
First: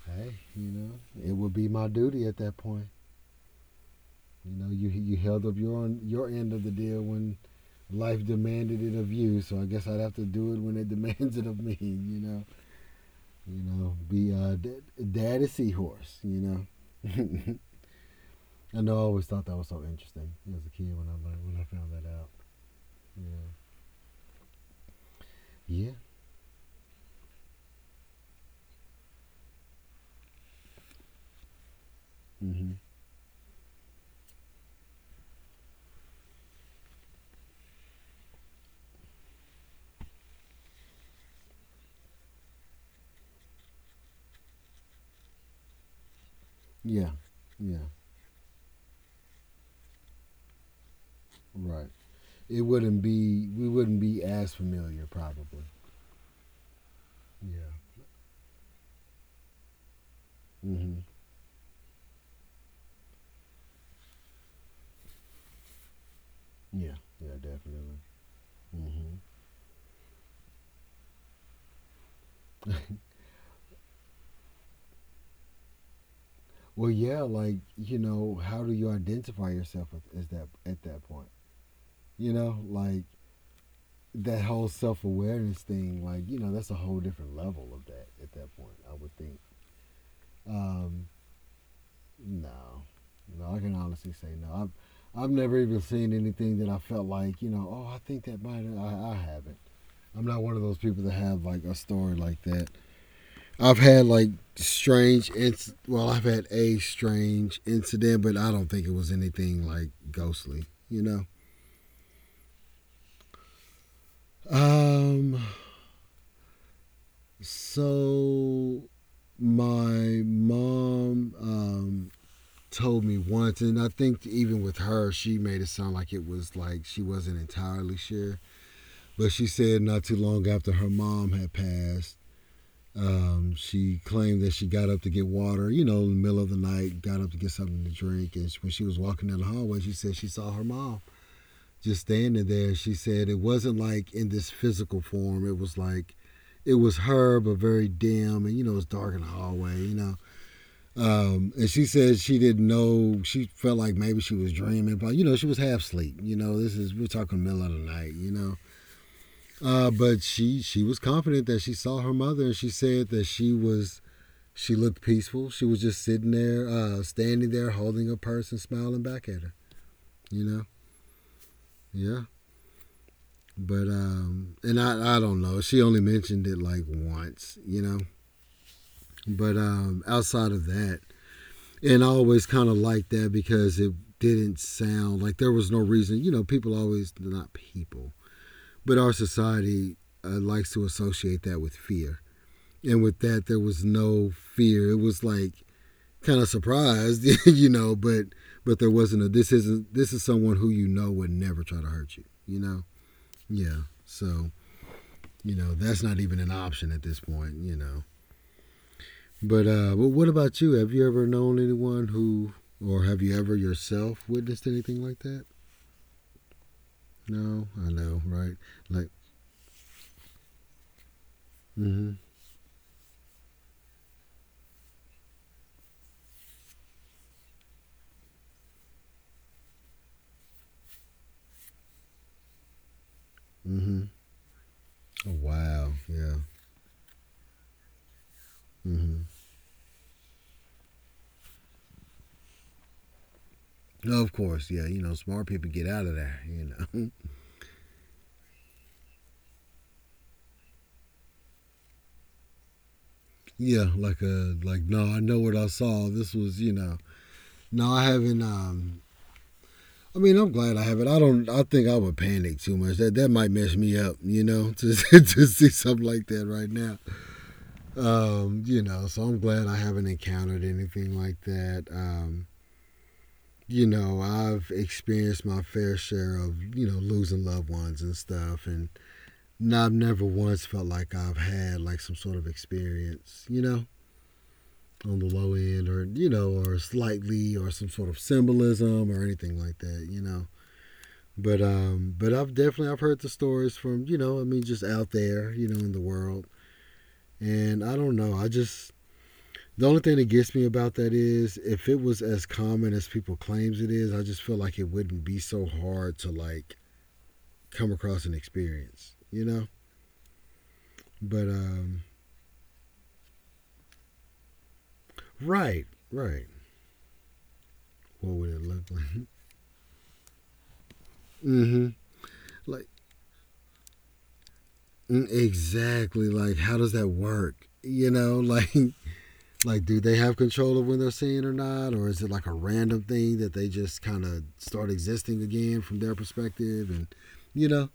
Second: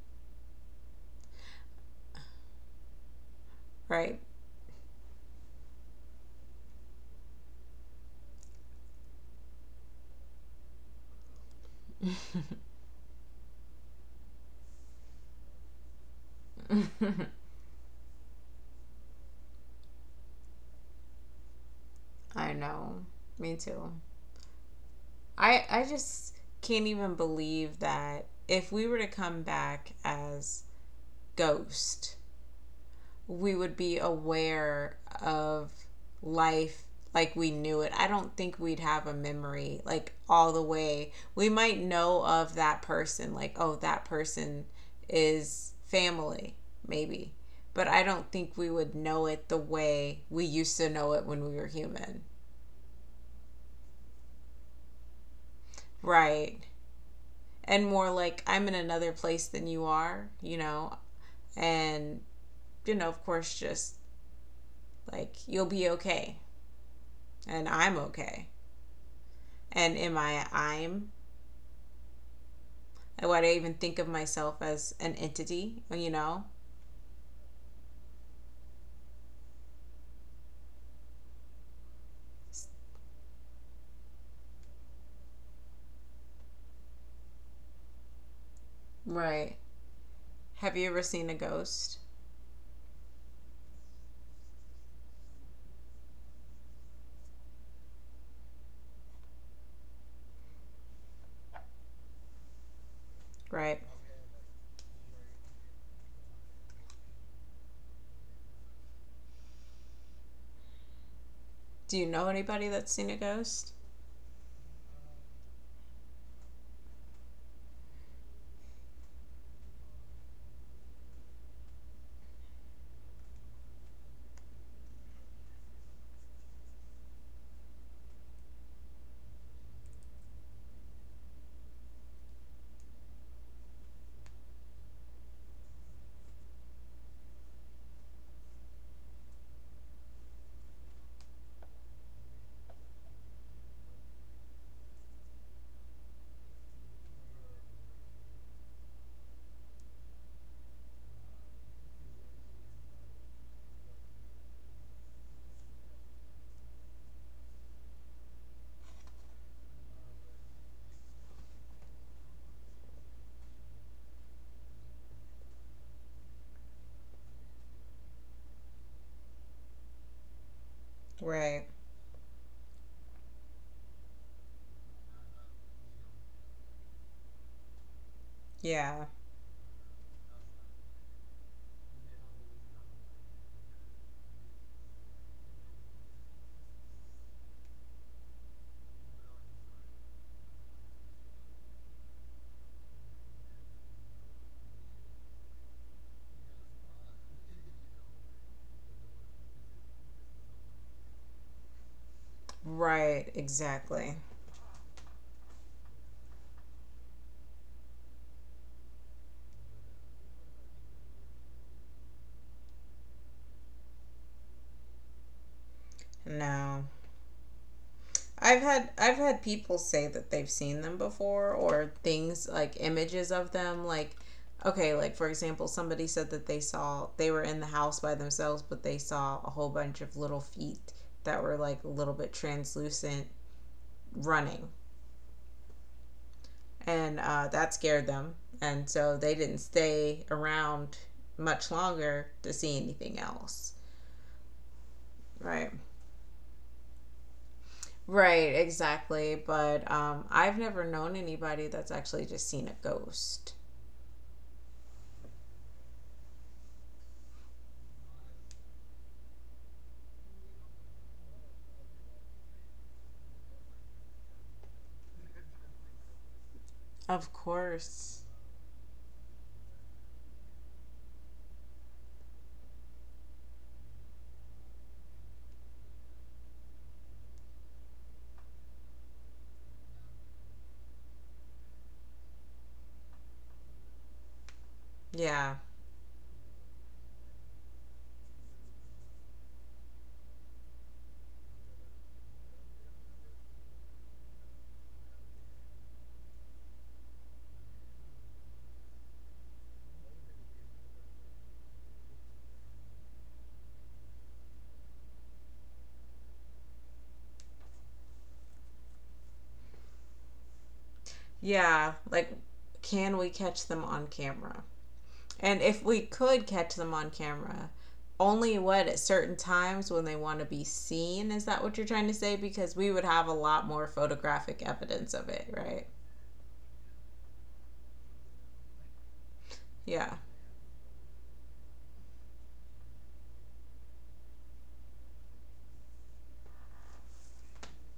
S1: hey, it would be my duty at that point.
S2: right?
S1: You held up your end of the deal when life demanded it of you, so I guess I'd have to do it when it demands it of me. You know, be daddy seahorse. You know I always thought that was so interesting as a kid when I found that out.
S2: I know. Me too. I
S1: Yeah.
S2: just can't even believe that if we were to come back as ghost,
S1: Hmm.
S2: we would be aware of life like we knew it. I don't think we'd have a memory like all the way. We might know of that person like oh that person is family
S1: Yeah,
S2: maybe. But
S1: yeah,
S2: I don't think we would know it the way we used to know it when we were
S1: right.
S2: human.
S1: It wouldn't be we wouldn't be as familiar probably.
S2: Right.
S1: Yeah.
S2: And more like, I'm in another place than you are, you know,
S1: Hmm.
S2: and of course, just like you'll be okay,
S1: Yeah, yeah,
S2: and I'm
S1: definitely.
S2: okay,
S1: Hmm.
S2: and am I? I'm. Why do I even think of myself as an entity?
S1: Well, yeah, like, how do you identify yourself as that at that point? You know, like that whole self awareness thing. Like, that's a whole different level of that at that point, I would think.
S2: Right. Have you ever
S1: Um,
S2: seen a ghost?
S1: No, no, I can honestly say no. I've never even seen anything that I felt like. Oh, I think that might. I haven't. I'm not one of those people that have like a story like that. I've
S2: Right?
S1: had like strange. Well, I've had a strange incident, but I don't think it was anything like ghostly.
S2: Do you know anybody that's seen a ghost?
S1: Um. So my mom told me once, and I think even with her, she made it sound like it was like she wasn't entirely sure. But she said not too long after her mom had passed, she claimed that she got up to get water, in the middle of the night, got up to get something to drink. And when she was walking down the hallway, she said she saw her mom just standing there. She said it wasn't like in this physical form, it was like it was her, but very dim. And it's dark in the hallway. And she said she didn't know. She felt like maybe she was dreaming, but she was half asleep. This is we're talking middle of the night. But she was confident that she saw her mother, and she said that she was she looked peaceful. She was just sitting there, standing there, holding her purse and smiling back at her. You know,
S2: Right.
S1: yeah. But and I don't know. She only mentioned it like once.
S2: Yeah.
S1: But outside of that, and I always kind of liked that because it didn't sound like there was no reason. People always not people, but our society likes to associate that with fear. And with that, there was no fear. It was like kind of surprised, but there wasn't a this isn't this is someone who would never try to hurt you, you know.
S2: Right.
S1: Yeah.
S2: Exactly.
S1: So that's not even an option at this point. But what about you? Have you ever known anyone, or have you ever yourself witnessed anything like that?
S2: No.
S1: No, I know, right? Like,
S2: I've had people say that they've seen them before, or
S1: mm-hmm,
S2: things like images of them. Like, okay, like for example, somebody said that they saw, they were in the house by themselves, but they saw a whole bunch of little feet that were like a little bit translucent
S1: mm-hmm.
S2: running,
S1: Oh, wow, yeah,
S2: and that scared them, and so
S1: mm-hmm.
S2: they didn't stay around much longer to see anything else.
S1: Of course, yeah. Smart
S2: Right.
S1: people get out of there. You know.
S2: Right, exactly. But I've never known anybody that's actually just seen a ghost.
S1: Yeah, like a like no, I know what I saw. This was, you know. No, I haven't I mean, I'm glad I haven't. I don't I think I would panic too much. That might mess me up, you know, to to see something like that right now.
S2: Of course.
S1: You know, so I'm glad I haven't encountered anything like that. You know, I've experienced my fair share of, you know, losing loved ones and stuff. And I've never once felt like I've had like some sort of experience, you know, on the low
S2: Yeah.
S1: end, or you know, or slightly, or some sort of symbolism or anything like that, but I've definitely I've heard the stories from, you know, I mean, just out there, you know, in the world. And I don't know, I just the only thing that gets me about that is if it was as common as people claims it is, I just feel like it wouldn't be so hard to like come across an experience, but
S2: Yeah. Like, can we catch them on camera? And if
S1: right,
S2: we could
S1: right,
S2: catch them on camera,
S1: what would
S2: only
S1: it look
S2: what, at
S1: like?
S2: certain times when they want to be seen? Is that what
S1: mm-hmm.
S2: you're trying to say? Because
S1: Like,
S2: we would have a lot more photographic evidence of
S1: mm,
S2: it, right?
S1: exactly. Like, how does that work? You know. Like, do
S2: Yeah.
S1: they have control of when they're seeing or not, or is it like a random thing that they just kind of start existing again from their perspective? And you know,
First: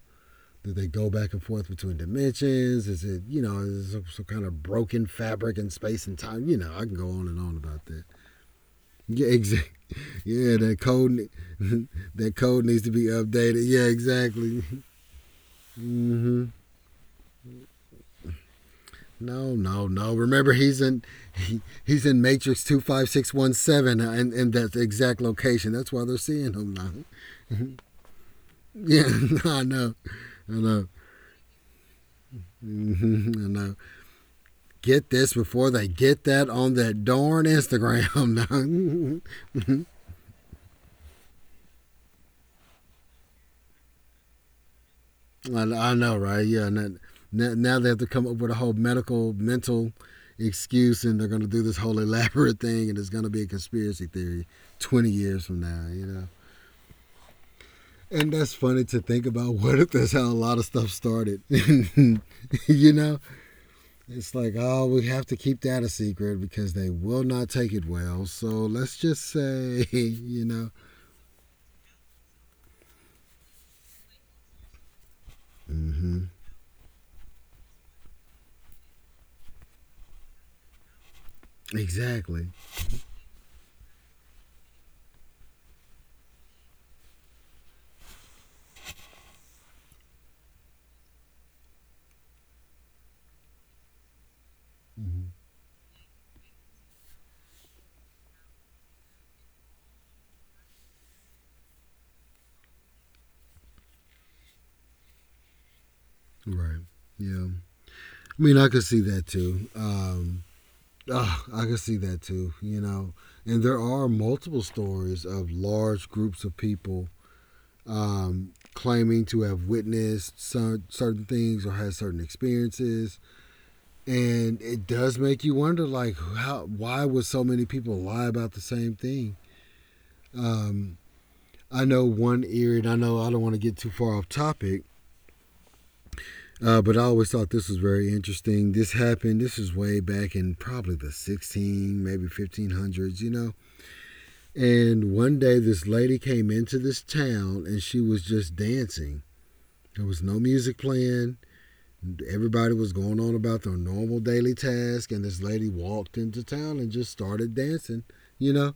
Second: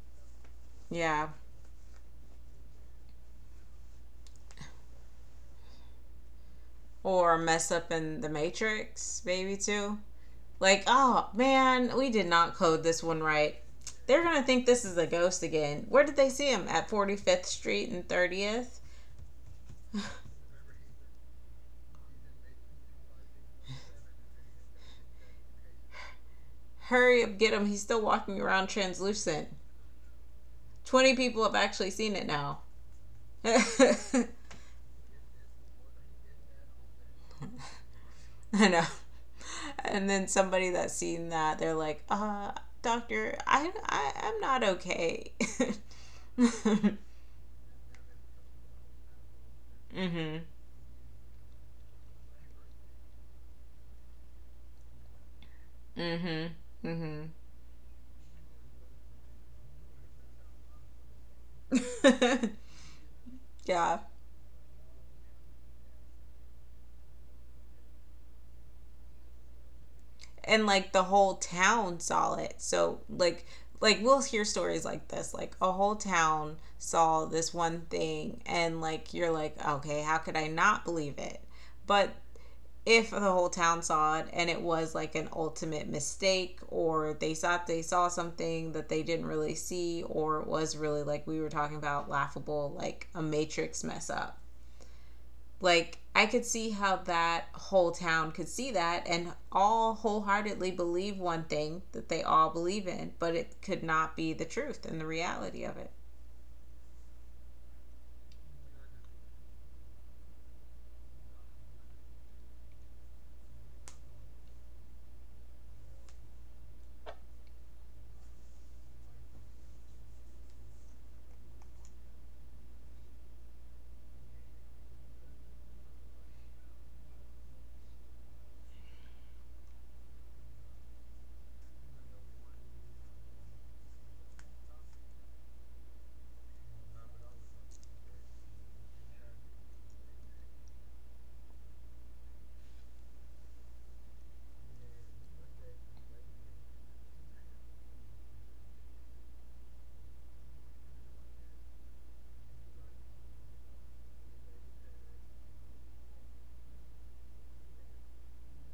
S1: do they go
S2: Yeah.
S1: back and forth between dimensions? Is it is it some kind of broken fabric in space and time? You know, I can go on
S2: Or
S1: and on
S2: mess
S1: about
S2: up
S1: that.
S2: in the Matrix,
S1: Yeah,
S2: maybe
S1: exactly.
S2: too.
S1: Yeah, that
S2: Like,
S1: code,
S2: oh man, we did
S1: that
S2: not
S1: code
S2: code
S1: needs to
S2: this
S1: be
S2: one right.
S1: updated. Yeah,
S2: They're going to
S1: exactly.
S2: think this is a ghost again. Where did they see
S1: Hmm.
S2: him? At 45th Street and 30th?
S1: No, no, no. Remember, he's in Matrix 25617, and in that exact location. That's why they're seeing him now.
S2: Hurry up, get him. He's still walking around
S1: Yeah,
S2: translucent.
S1: I know, I know.
S2: 20 people have actually seen it now.
S1: Mhm, I know.
S2: I
S1: Get this before they get that on that darn Instagram.
S2: know. And then somebody that's seen that, they're like, doctor, I'm not okay.
S1: Now. I know, right? Yeah. Now,
S2: Mm
S1: now they have to come up with a whole medical, mental
S2: hmm.
S1: excuse, and they're going to do this whole elaborate thing, and it's going to be a conspiracy theory 20 years from now. You
S2: Mm
S1: know.
S2: hmm. Mm
S1: And that's funny to think about. What if that's how a lot of stuff started?
S2: hmm.
S1: You know,
S2: Yeah.
S1: it's like, oh, we have to keep that a secret because they will not take it well. So let's just say, you
S2: And
S1: know,
S2: like the whole town saw it. So like we'll hear stories like this, like a whole
S1: hmm,
S2: town saw this one thing, and like you're like, okay, how could I not believe it? But
S1: exactly,
S2: if the whole town saw it and it was like an ultimate mistake, or they thought they saw something that they didn't really see, or it was really like we were talking about, laughable, like a matrix mess up,
S1: mm-hmm.
S2: like I could see how that whole town could see that and all wholeheartedly believe one thing that they all believe in, but it could not be the truth and the reality of it.
S1: Right? Yeah, I mean, I could see that too. Oh, I could see that too. You know, and there are multiple stories of large groups of people claiming to have witnessed some certain things or had certain experiences. And it does make you wonder, like, how why would so many people lie about the same thing? um, I know one area. And I know I don't want to get too far off topic, but I always thought this was very interesting. This happened this was way back in probably the 16, maybe 1500s, you know. And one day this lady came into this town and she was just dancing. There was no music playing. Everybody was going on about their normal daily task, and this lady walked into town and just started dancing, you know?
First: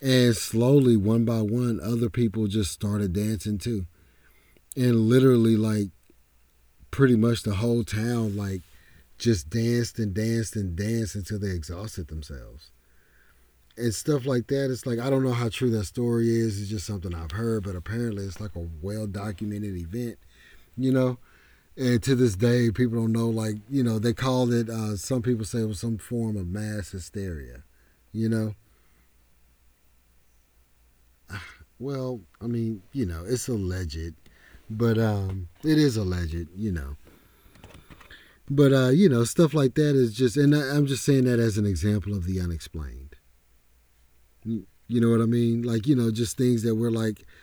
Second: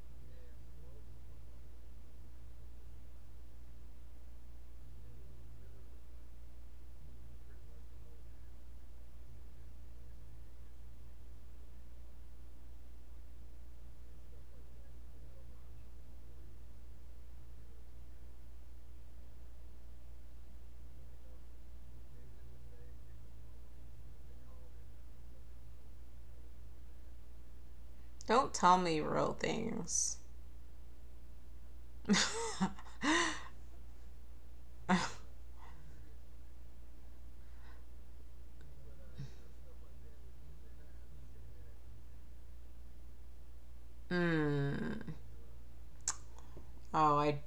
S1: And slowly, one by one, other people just started dancing too. And literally, like, pretty much the whole town, like, just danced and danced and danced until they exhausted themselves and stuff like that. It's like I don't know how true that story is. It's just something I've heard, but apparently it's like a well documented event, you know. And to this day, people don't know. Like, you know, they called it. Some people say it was some form of mass hysteria. You
S2: Don't
S1: know,
S2: tell me real things.
S1: well, I mean, you know, it's alleged, but it is alleged. You know, but you know, stuff like that is just. And I'm just saying that as an example of the unexplained.
S2: Mm.
S1: You know what I mean? Like, you know, just things that were
S2: Oh,
S1: like,
S2: I—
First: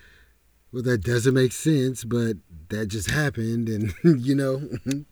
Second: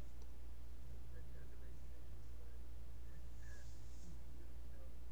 S1: well, that doesn't make sense, but that just happened, and you know,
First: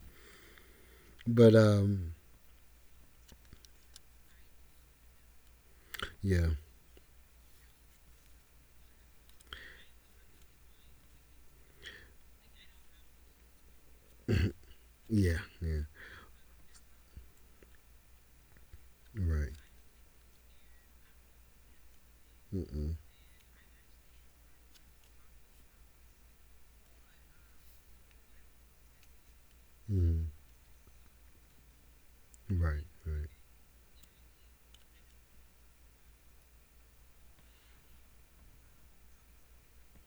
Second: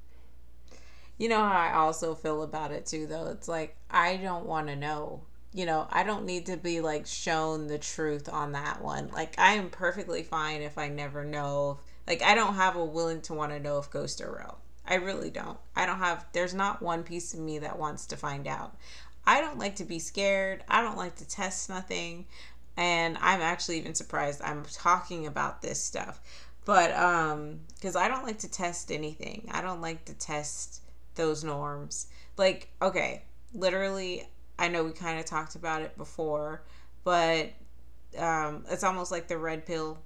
S2: You know how
S1: but
S2: I also feel about it too, though. It's like, I don't want to know. You know, I don't need
S1: yeah,
S2: to be like shown the truth on that one. Like, I am perfectly fine if I never know. Like, I don't have a willing to want to know if ghosts are real. I really
S1: yeah,
S2: don't.
S1: yeah,
S2: I don't have. There's not one piece of me that wants to find out. I
S1: right.
S2: don't like to be scared. I don't like to test nothing.
S1: Mm-mm.
S2: And I'm actually even surprised I'm talking about this stuff. But cuz I don't like to test anything. I don't like to
S1: Mm.
S2: test those norms. Like,
S1: Right,
S2: okay,
S1: right.
S2: literally, I know we kind of talked about it before, but it's almost like the red pill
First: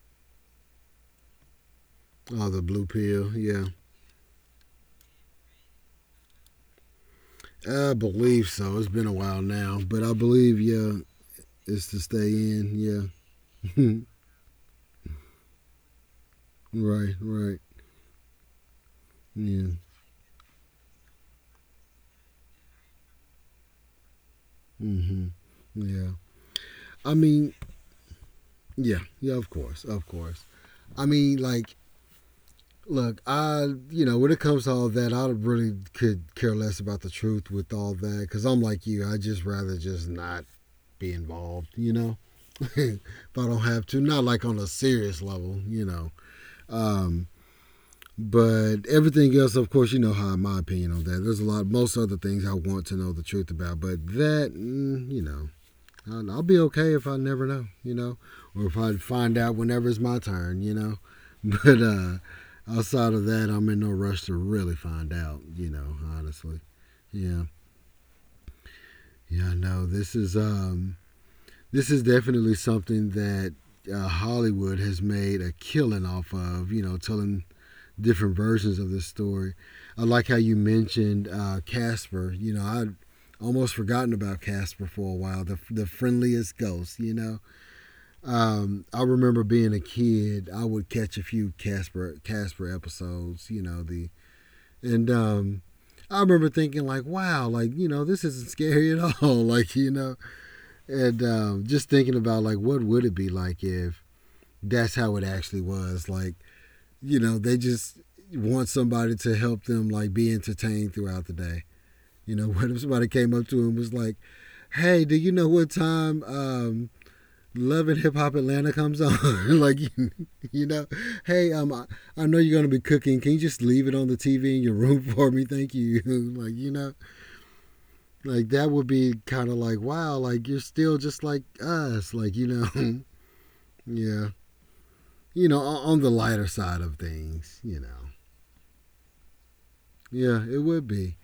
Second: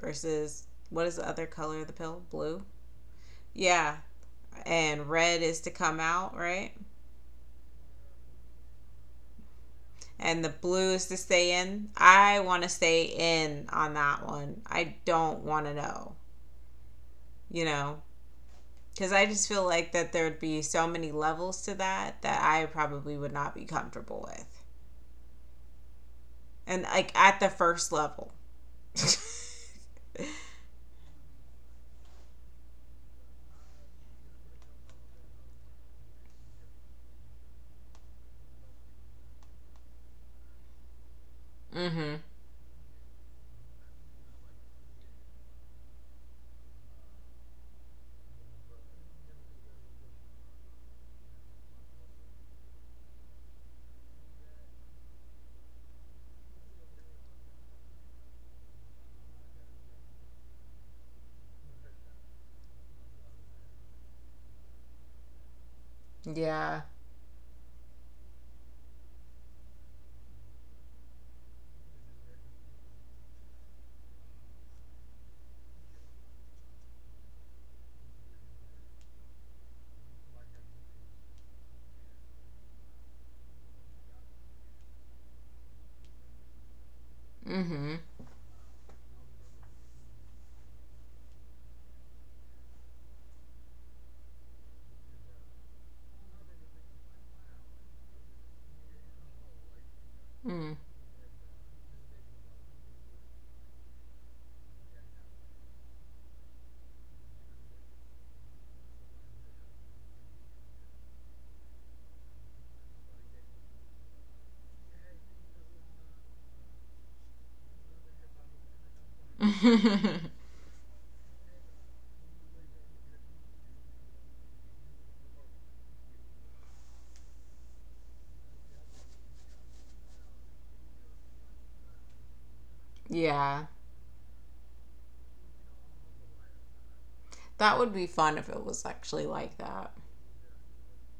S2: versus what is the other color of the pill?
S1: Oh, the
S2: Blue?
S1: blue pill. Yeah,
S2: Yeah. And red is to come out, right?
S1: I believe so. It's been a while now, but I
S2: And the
S1: believe, yeah,
S2: blue is to stay
S1: it's
S2: in.
S1: to stay
S2: I want to stay
S1: in.
S2: in on
S1: Yeah,
S2: that one. I don't want to know,
S1: right, right.
S2: you know? Because I just feel
S1: Yeah.
S2: like that there would be so many levels to that that I probably would not be comfortable with.
S1: Mm-hmm. Yeah.
S2: And
S1: I
S2: like at the
S1: mean,
S2: first level.
S1: yeah, yeah. Of course, of course. I mean, like, look, you know, when it comes to all that, I really could care less about the truth with all that because I'm like you. I just rather just not be involved, you know,
S2: Mm-hmm.
S1: if I don't have to. Not like on a serious level, you know. Um, But everything else, of course, you know how my opinion on that. There's a lot, most other things I want to know the truth about, but that, mm, you know, I'll be okay if I never know, you know, or if I find out whenever it's my turn, you know. But outside of that, I'm in no rush to really find out, you know, honestly.
S2: Yeah.
S1: Yeah, yeah, no, this is definitely something that Hollywood has made a killing off of, you know, telling different versions of this story. I like how you mentioned Casper. You know, I almost forgotten about Casper for a while. The friendliest ghost. You know,
S2: Mm-hmm.
S1: I remember being a kid. I would catch a few Casper episodes. You know the and I remember thinking like, wow, like, you know, this isn't scary at all. Like, you know, and just thinking about like, what would it be like if that's how it actually was? Like, you know, they just want somebody to help them like be entertained throughout the day. You know, what if somebody came up to him and was like, "Hey, do you know what time Love and Hip Hop Atlanta comes on?" Like,
S2: Mm.
S1: you know, "Hey, I know you're gonna be cooking. Can you just leave it on the TV in your room for me? Thank you." Like, you know, like that would be kind of like, "Wow, like you're still just like us." Like, you know,
S2: Yeah.
S1: yeah, you know, on the lighter side of things, you
S2: That would
S1: know,
S2: be fun if it was actually like that.
S1: yeah, it would be.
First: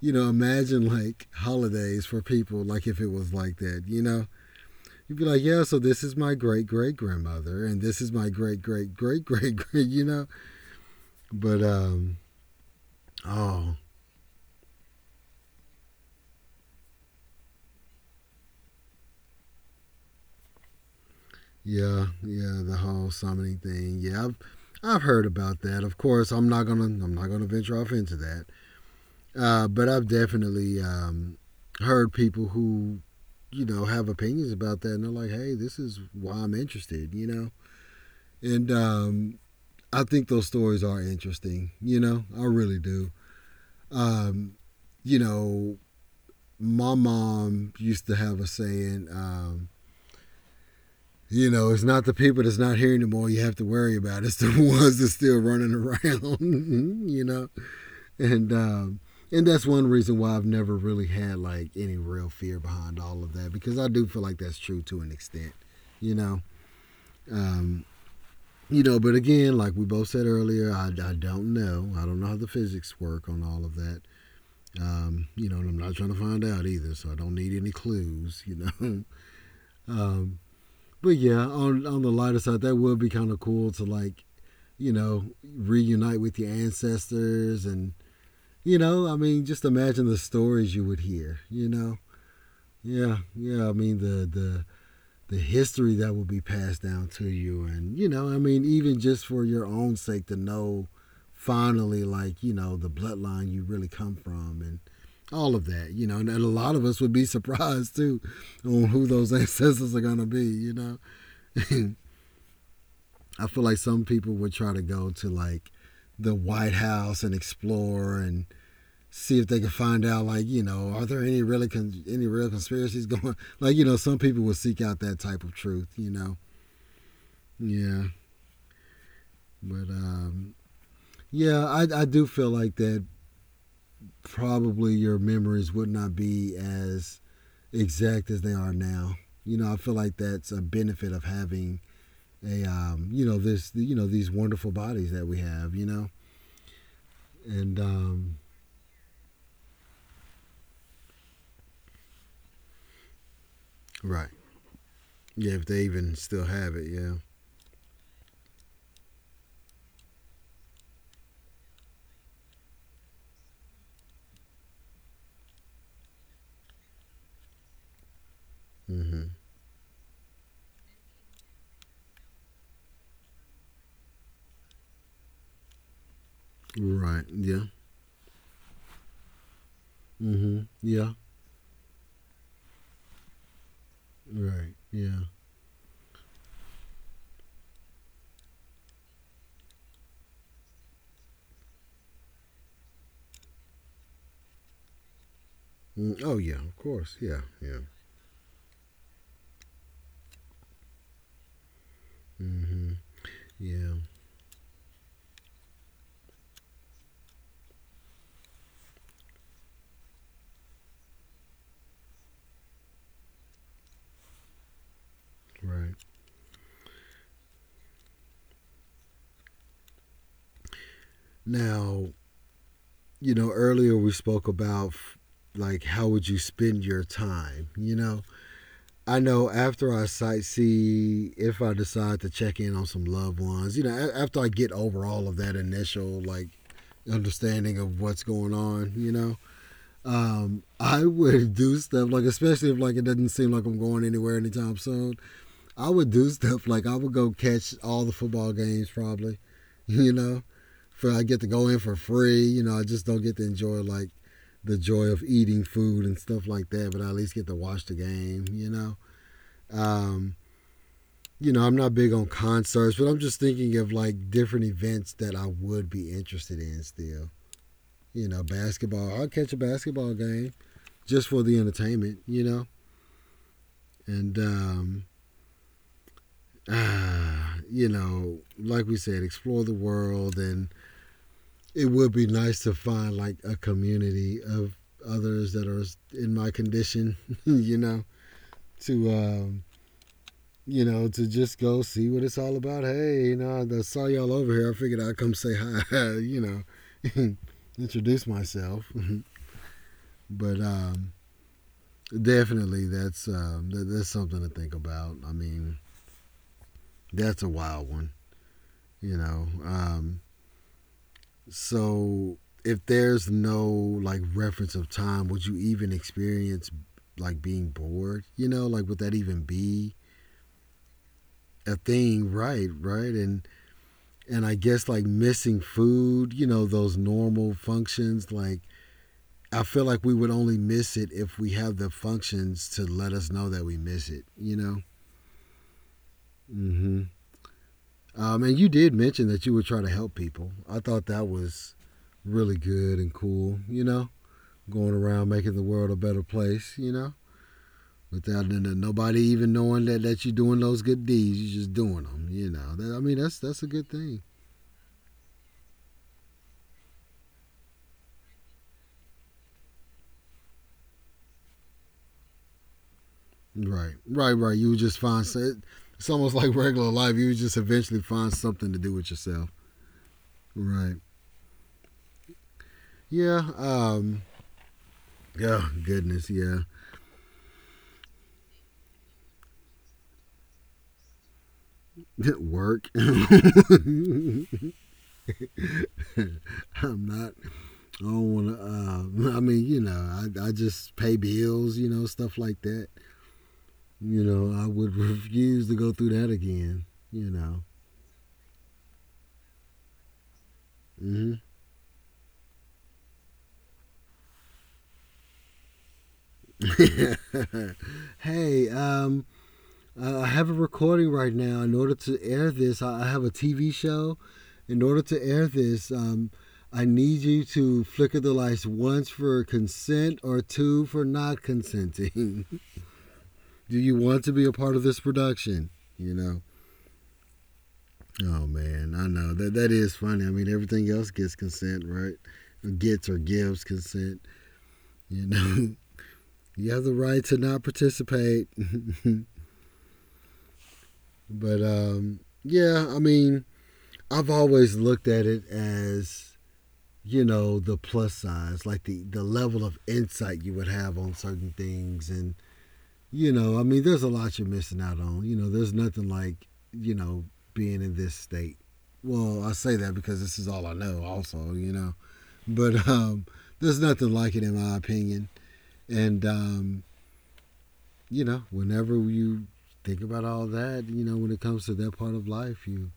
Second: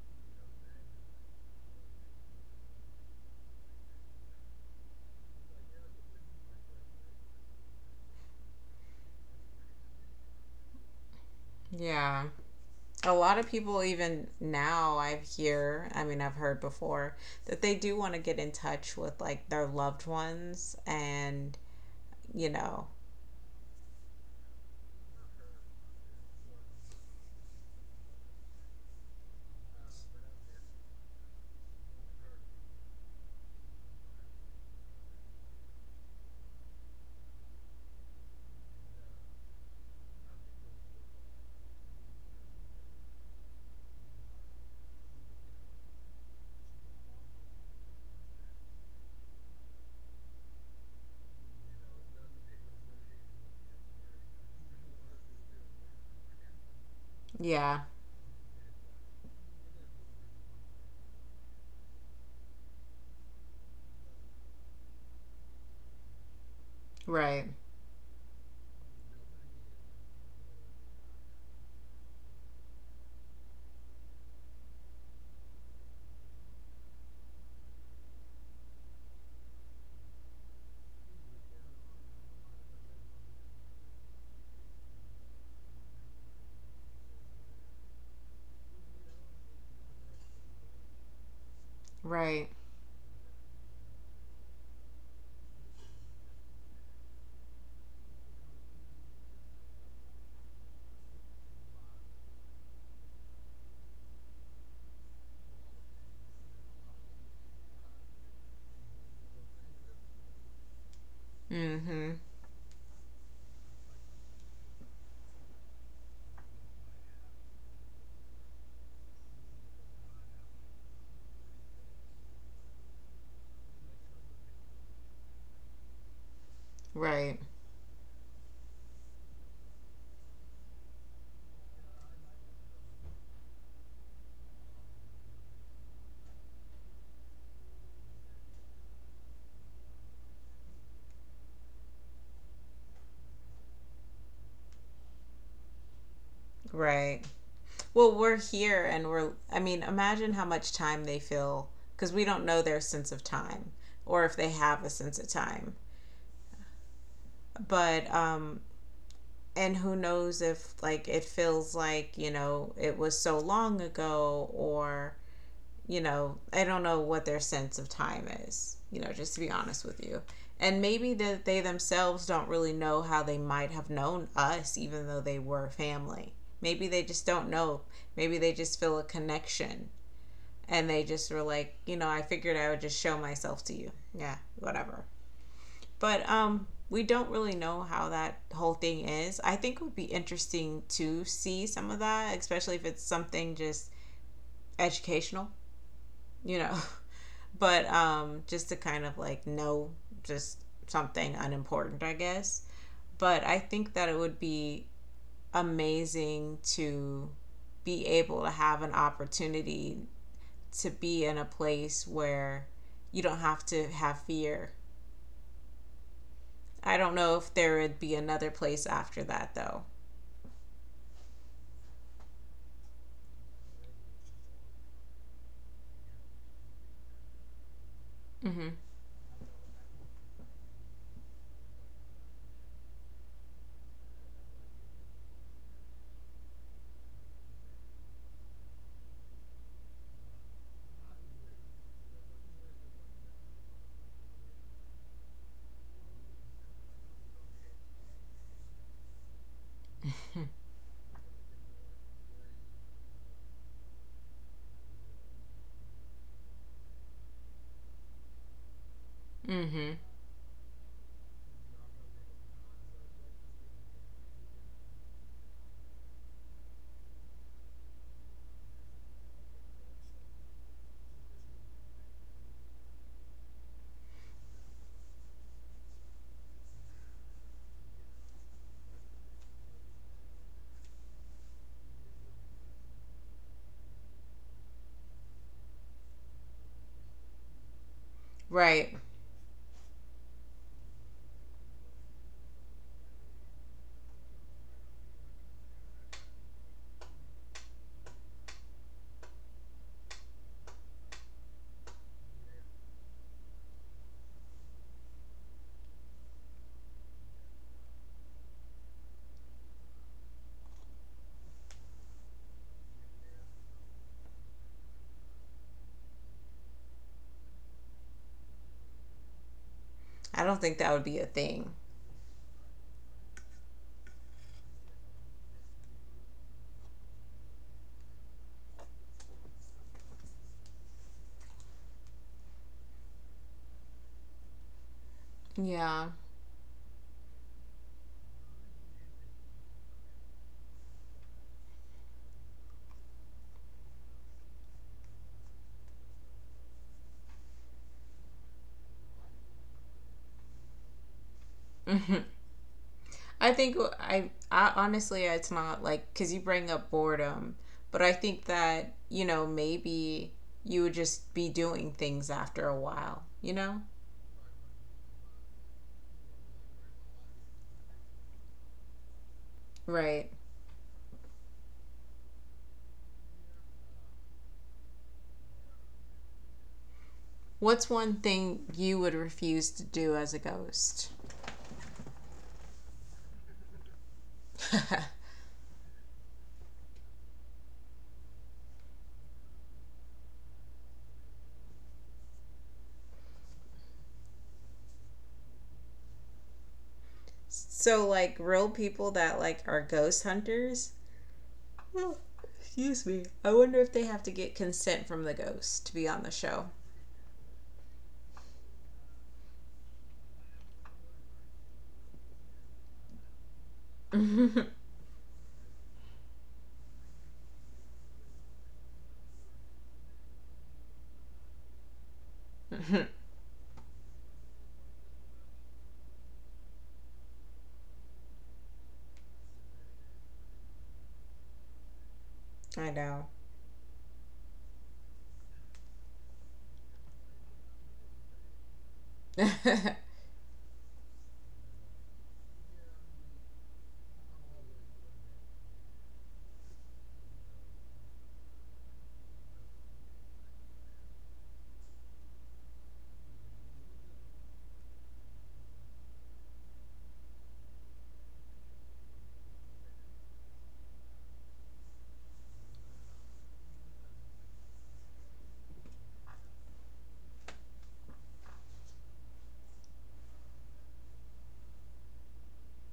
S1: You know, imagine like holidays for people, like if it was like that, you know, you'd be like, yeah, so this is my great great grandmother, and this is my great great great great great, you know, but
S2: Yeah. A lot of
S1: oh,
S2: people even now I hear, I mean I've heard before that they do want to get in touch with like their loved ones, and
S1: yeah,
S2: you
S1: yeah, the
S2: know.
S1: whole summoning thing. Yeah, I've heard about that. Of course, I'm not gonna venture off into that. But I've definitely heard people who, you know, have opinions about that, and they're like, hey, this is why I'm interested, you know. And I think those stories are interesting. You know, I really do. Um, you know, my mom used to have a saying. You know, it's not the people that's not here anymore you have to worry about. It's the ones that's still running around. You know,
S2: Yeah.
S1: and um, and that's one reason why I've never really had like any real fear behind all of that because I do feel like that's true to an extent. You know,
S2: Right.
S1: um, you know, but again, like we both said earlier, I don't know. I don't know how the physics work on all of that. You know, and I'm not trying to find out either, so I don't need any clues, you know. um, but yeah, on the lighter side, that would be kind of cool to like reunite with your ancestors and, I mean, just imagine the stories you would hear, you know.
S2: Right.
S1: Yeah, yeah, I mean, the history that will be passed down to you, and I mean, even just for your own sake to know finally, like, the bloodline you really come from, and all of that, you know. And a lot of us would be surprised too on who those ancestors are going to be, you know.
S2: Mm-hmm.
S1: I feel like some people would try to go to like the White House and explore and see if they can find out, like, you know, are there any really any real conspiracies going, like, you know, some people would seek out that type of truth, you know.
S2: Right.
S1: Yeah. But yeah, I do feel like that probably your memories would not be as exact as they are now. You know, I feel like that's a benefit of having a you know this, you know, these wonderful bodies that we have. You know,
S2: Right.
S1: and
S2: Well, we're
S1: um,
S2: here and we're, I mean, imagine how much time they feel, because we don't know their sense of time, or
S1: right.
S2: if they have a sense of
S1: Yeah, if
S2: time.
S1: they even still have it, yeah.
S2: But, and who knows if like it feels like, you know, it was so long ago, or, you know, I don't know what their sense of time is, you know, just
S1: Hmm.
S2: to be honest with you. And maybe that they themselves don't really know how they might have known us, even though they were family. Maybe they
S1: Right,
S2: just don't
S1: yeah.
S2: know. Maybe they just feel a connection,
S1: Mm-hmm,
S2: and they
S1: yeah.
S2: just were like, you know, I figured I would just show myself to you. Yeah,
S1: Right,
S2: whatever.
S1: yeah.
S2: But we don't really know how that whole thing is. I think it would be interesting to see some of that, especially if it's something just educational,
S1: Mm, oh,
S2: you
S1: yeah, of
S2: know.
S1: course. Yeah, yeah.
S2: But just to kind of like know, just something unimportant, I guess.
S1: Mm-hmm,
S2: But I think
S1: yeah.
S2: that it would be amazing to be able to have an opportunity to be in a place where you don't have to have fear.
S1: Right.
S2: I don't know if there would be another place after that though.
S1: Now, you know, earlier we spoke about like how would you spend your time, you know? I know after I sightsee, if I decide to check in on some loved ones, you know, after I get over all of that initial like understanding of what's going on, you know, I would do stuff like, especially if like it doesn't seem like I'm going anywhere anytime soon. I would do stuff like I would go catch all the football games probably, you know,
S2: Mm-hmm.
S1: for I get to go in for free. You know, I just don't get to enjoy like the joy of eating food and stuff like that, but I at least get to watch the game, you know?
S2: Mm-hmm.
S1: Um, you know, I'm not big on concerts, but I'm just thinking of like different events that I would be interested in still. You know, basketball. I'll catch a basketball game just for the entertainment, you know? And, ah, you know, like we said, explore the world. And it would be nice to find like a community of others that are in my condition, you know,
S2: Right.
S1: to, um, you know, to just go see what it's all about. Hey, you know, I saw y'all over here. I figured I'd come say hi, you know, introduce myself. But definitely, that's that's something to think about. I mean, that's a wild one, you know. So if there's no like reference of time, would you even experience like being bored? You know, like would that even be
S2: I don't think that would be a thing.
S1: a thing? Right, right, and I guess like missing food, you know, those normal functions. Like, I feel like we would only miss it if we have the functions to let us know that we miss it, you know?
S2: Yeah.
S1: Hmm. And you did mention that you would try to help people. I thought that was really good and cool, you know? Going around making the world a better place, you know? Without nobody even knowing that, that you're doing those good deeds, you're just doing
S2: Mhm.
S1: them, you know. That, I mean, that's
S2: I
S1: that's a
S2: think
S1: good thing.
S2: I honestly, it's not like because you bring up boredom, but I think that, you know, maybe you would just be doing things after a while. You know.
S1: Right, right, right. You would just find it's almost like regular life. You would just eventually find something to do with yourself.
S2: Right.
S1: Right. Yeah. Oh goodness. Yeah.
S2: What's one thing you would refuse to do as a ghost?
S1: Work. I'm not. I don't want to. I mean, you know, I just pay bills. You know, stuff like that. You know, I would refuse to go through that again. You
S2: So like real people that like are ghost hunters.
S1: know.
S2: Well, excuse me. I wonder if they have to get consent from the ghost to be on the show.
S1: Hmm. Hey. I have a recording right now. In order to air this, I have a TV show. In order to air this, I need you to flicker the lights once for consent or two for not consenting. Do you want to be a part of this production? You know? Oh man, I know that that is funny. I mean, everything else gets consent, right? Or
S2: I
S1: gets or
S2: know.
S1: gives consent. You know, you have the right to not participate. But yeah, I mean, I've always looked at it as you know the plus sides, like the level of insight you would have on certain things, and you know, I mean, there's a lot you're missing out on. You know, there's nothing like you know being in this state. Well, I say that because this is all I know, also, you know, but there's nothing like it in my opinion, and you know, whenever you think about all that, you know, when it comes to that part of life, you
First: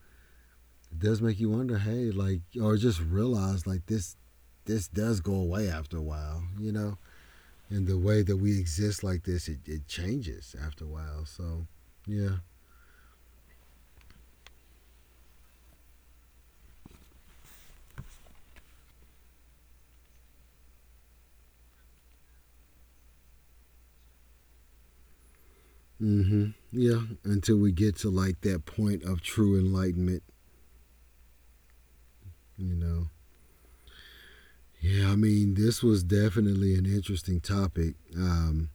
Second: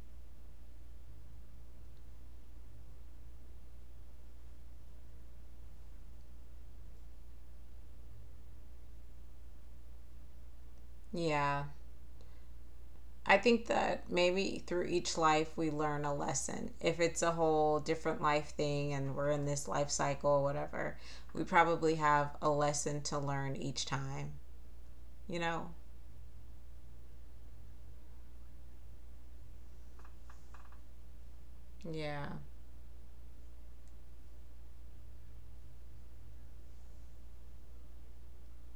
S1: it does make you wonder, hey, like, or just realize, like, this does go away after a while, you know? And the way that we exist like this, it changes after a while.
S2: Yeah.
S1: So, yeah.
S2: I think that maybe through each life we learn a lesson. If it's a whole different life thing and we're in this life cycle or whatever, we probably have a lesson to learn each time, you know?
S1: Mm-hmm. Yeah. Until we get to like that point of true enlightenment,
S2: Yeah.
S1: you know? Yeah, I mean, this was definitely an interesting topic.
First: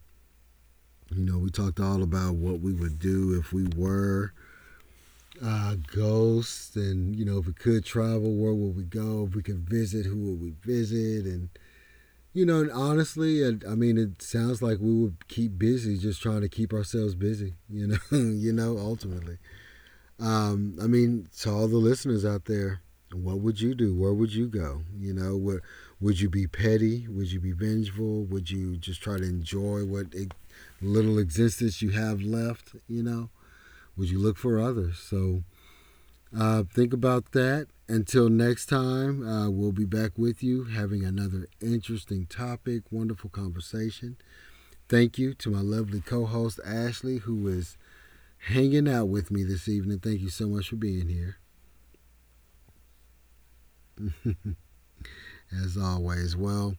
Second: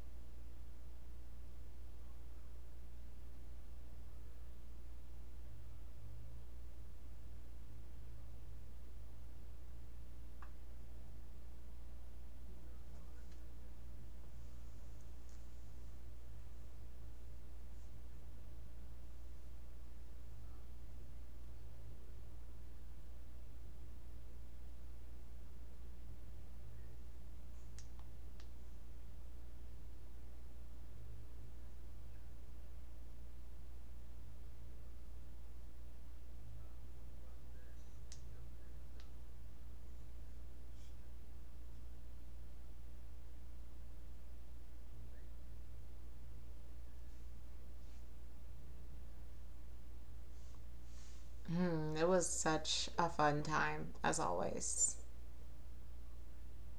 S1: You know, we talked all about what we would do if we were ghosts and, you know, if we could travel, where would we go? If we could visit, who would we visit? And you know, and honestly, I, mean, it sounds like we would keep busy, just trying to keep ourselves busy. You know, you know, ultimately. I mean, to all the listeners out there, what would you do? Where would you go? You know, would you be petty? Would you be vengeful? Would you just try to enjoy what little existence you have left? You know, would you look for others? So think about that. Until next time, we'll be back with you having another interesting topic, wonderful conversation. Thank you to my lovely co host, Ashley, who is hanging out with me this evening. Thank you so much for being here,
S2: Hmm, it was such a fun time, as always.
S1: as always. Well,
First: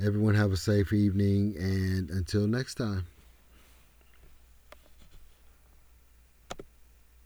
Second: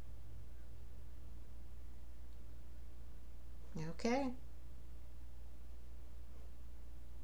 S1: everyone have a safe evening, and until next time.
S2: Okay.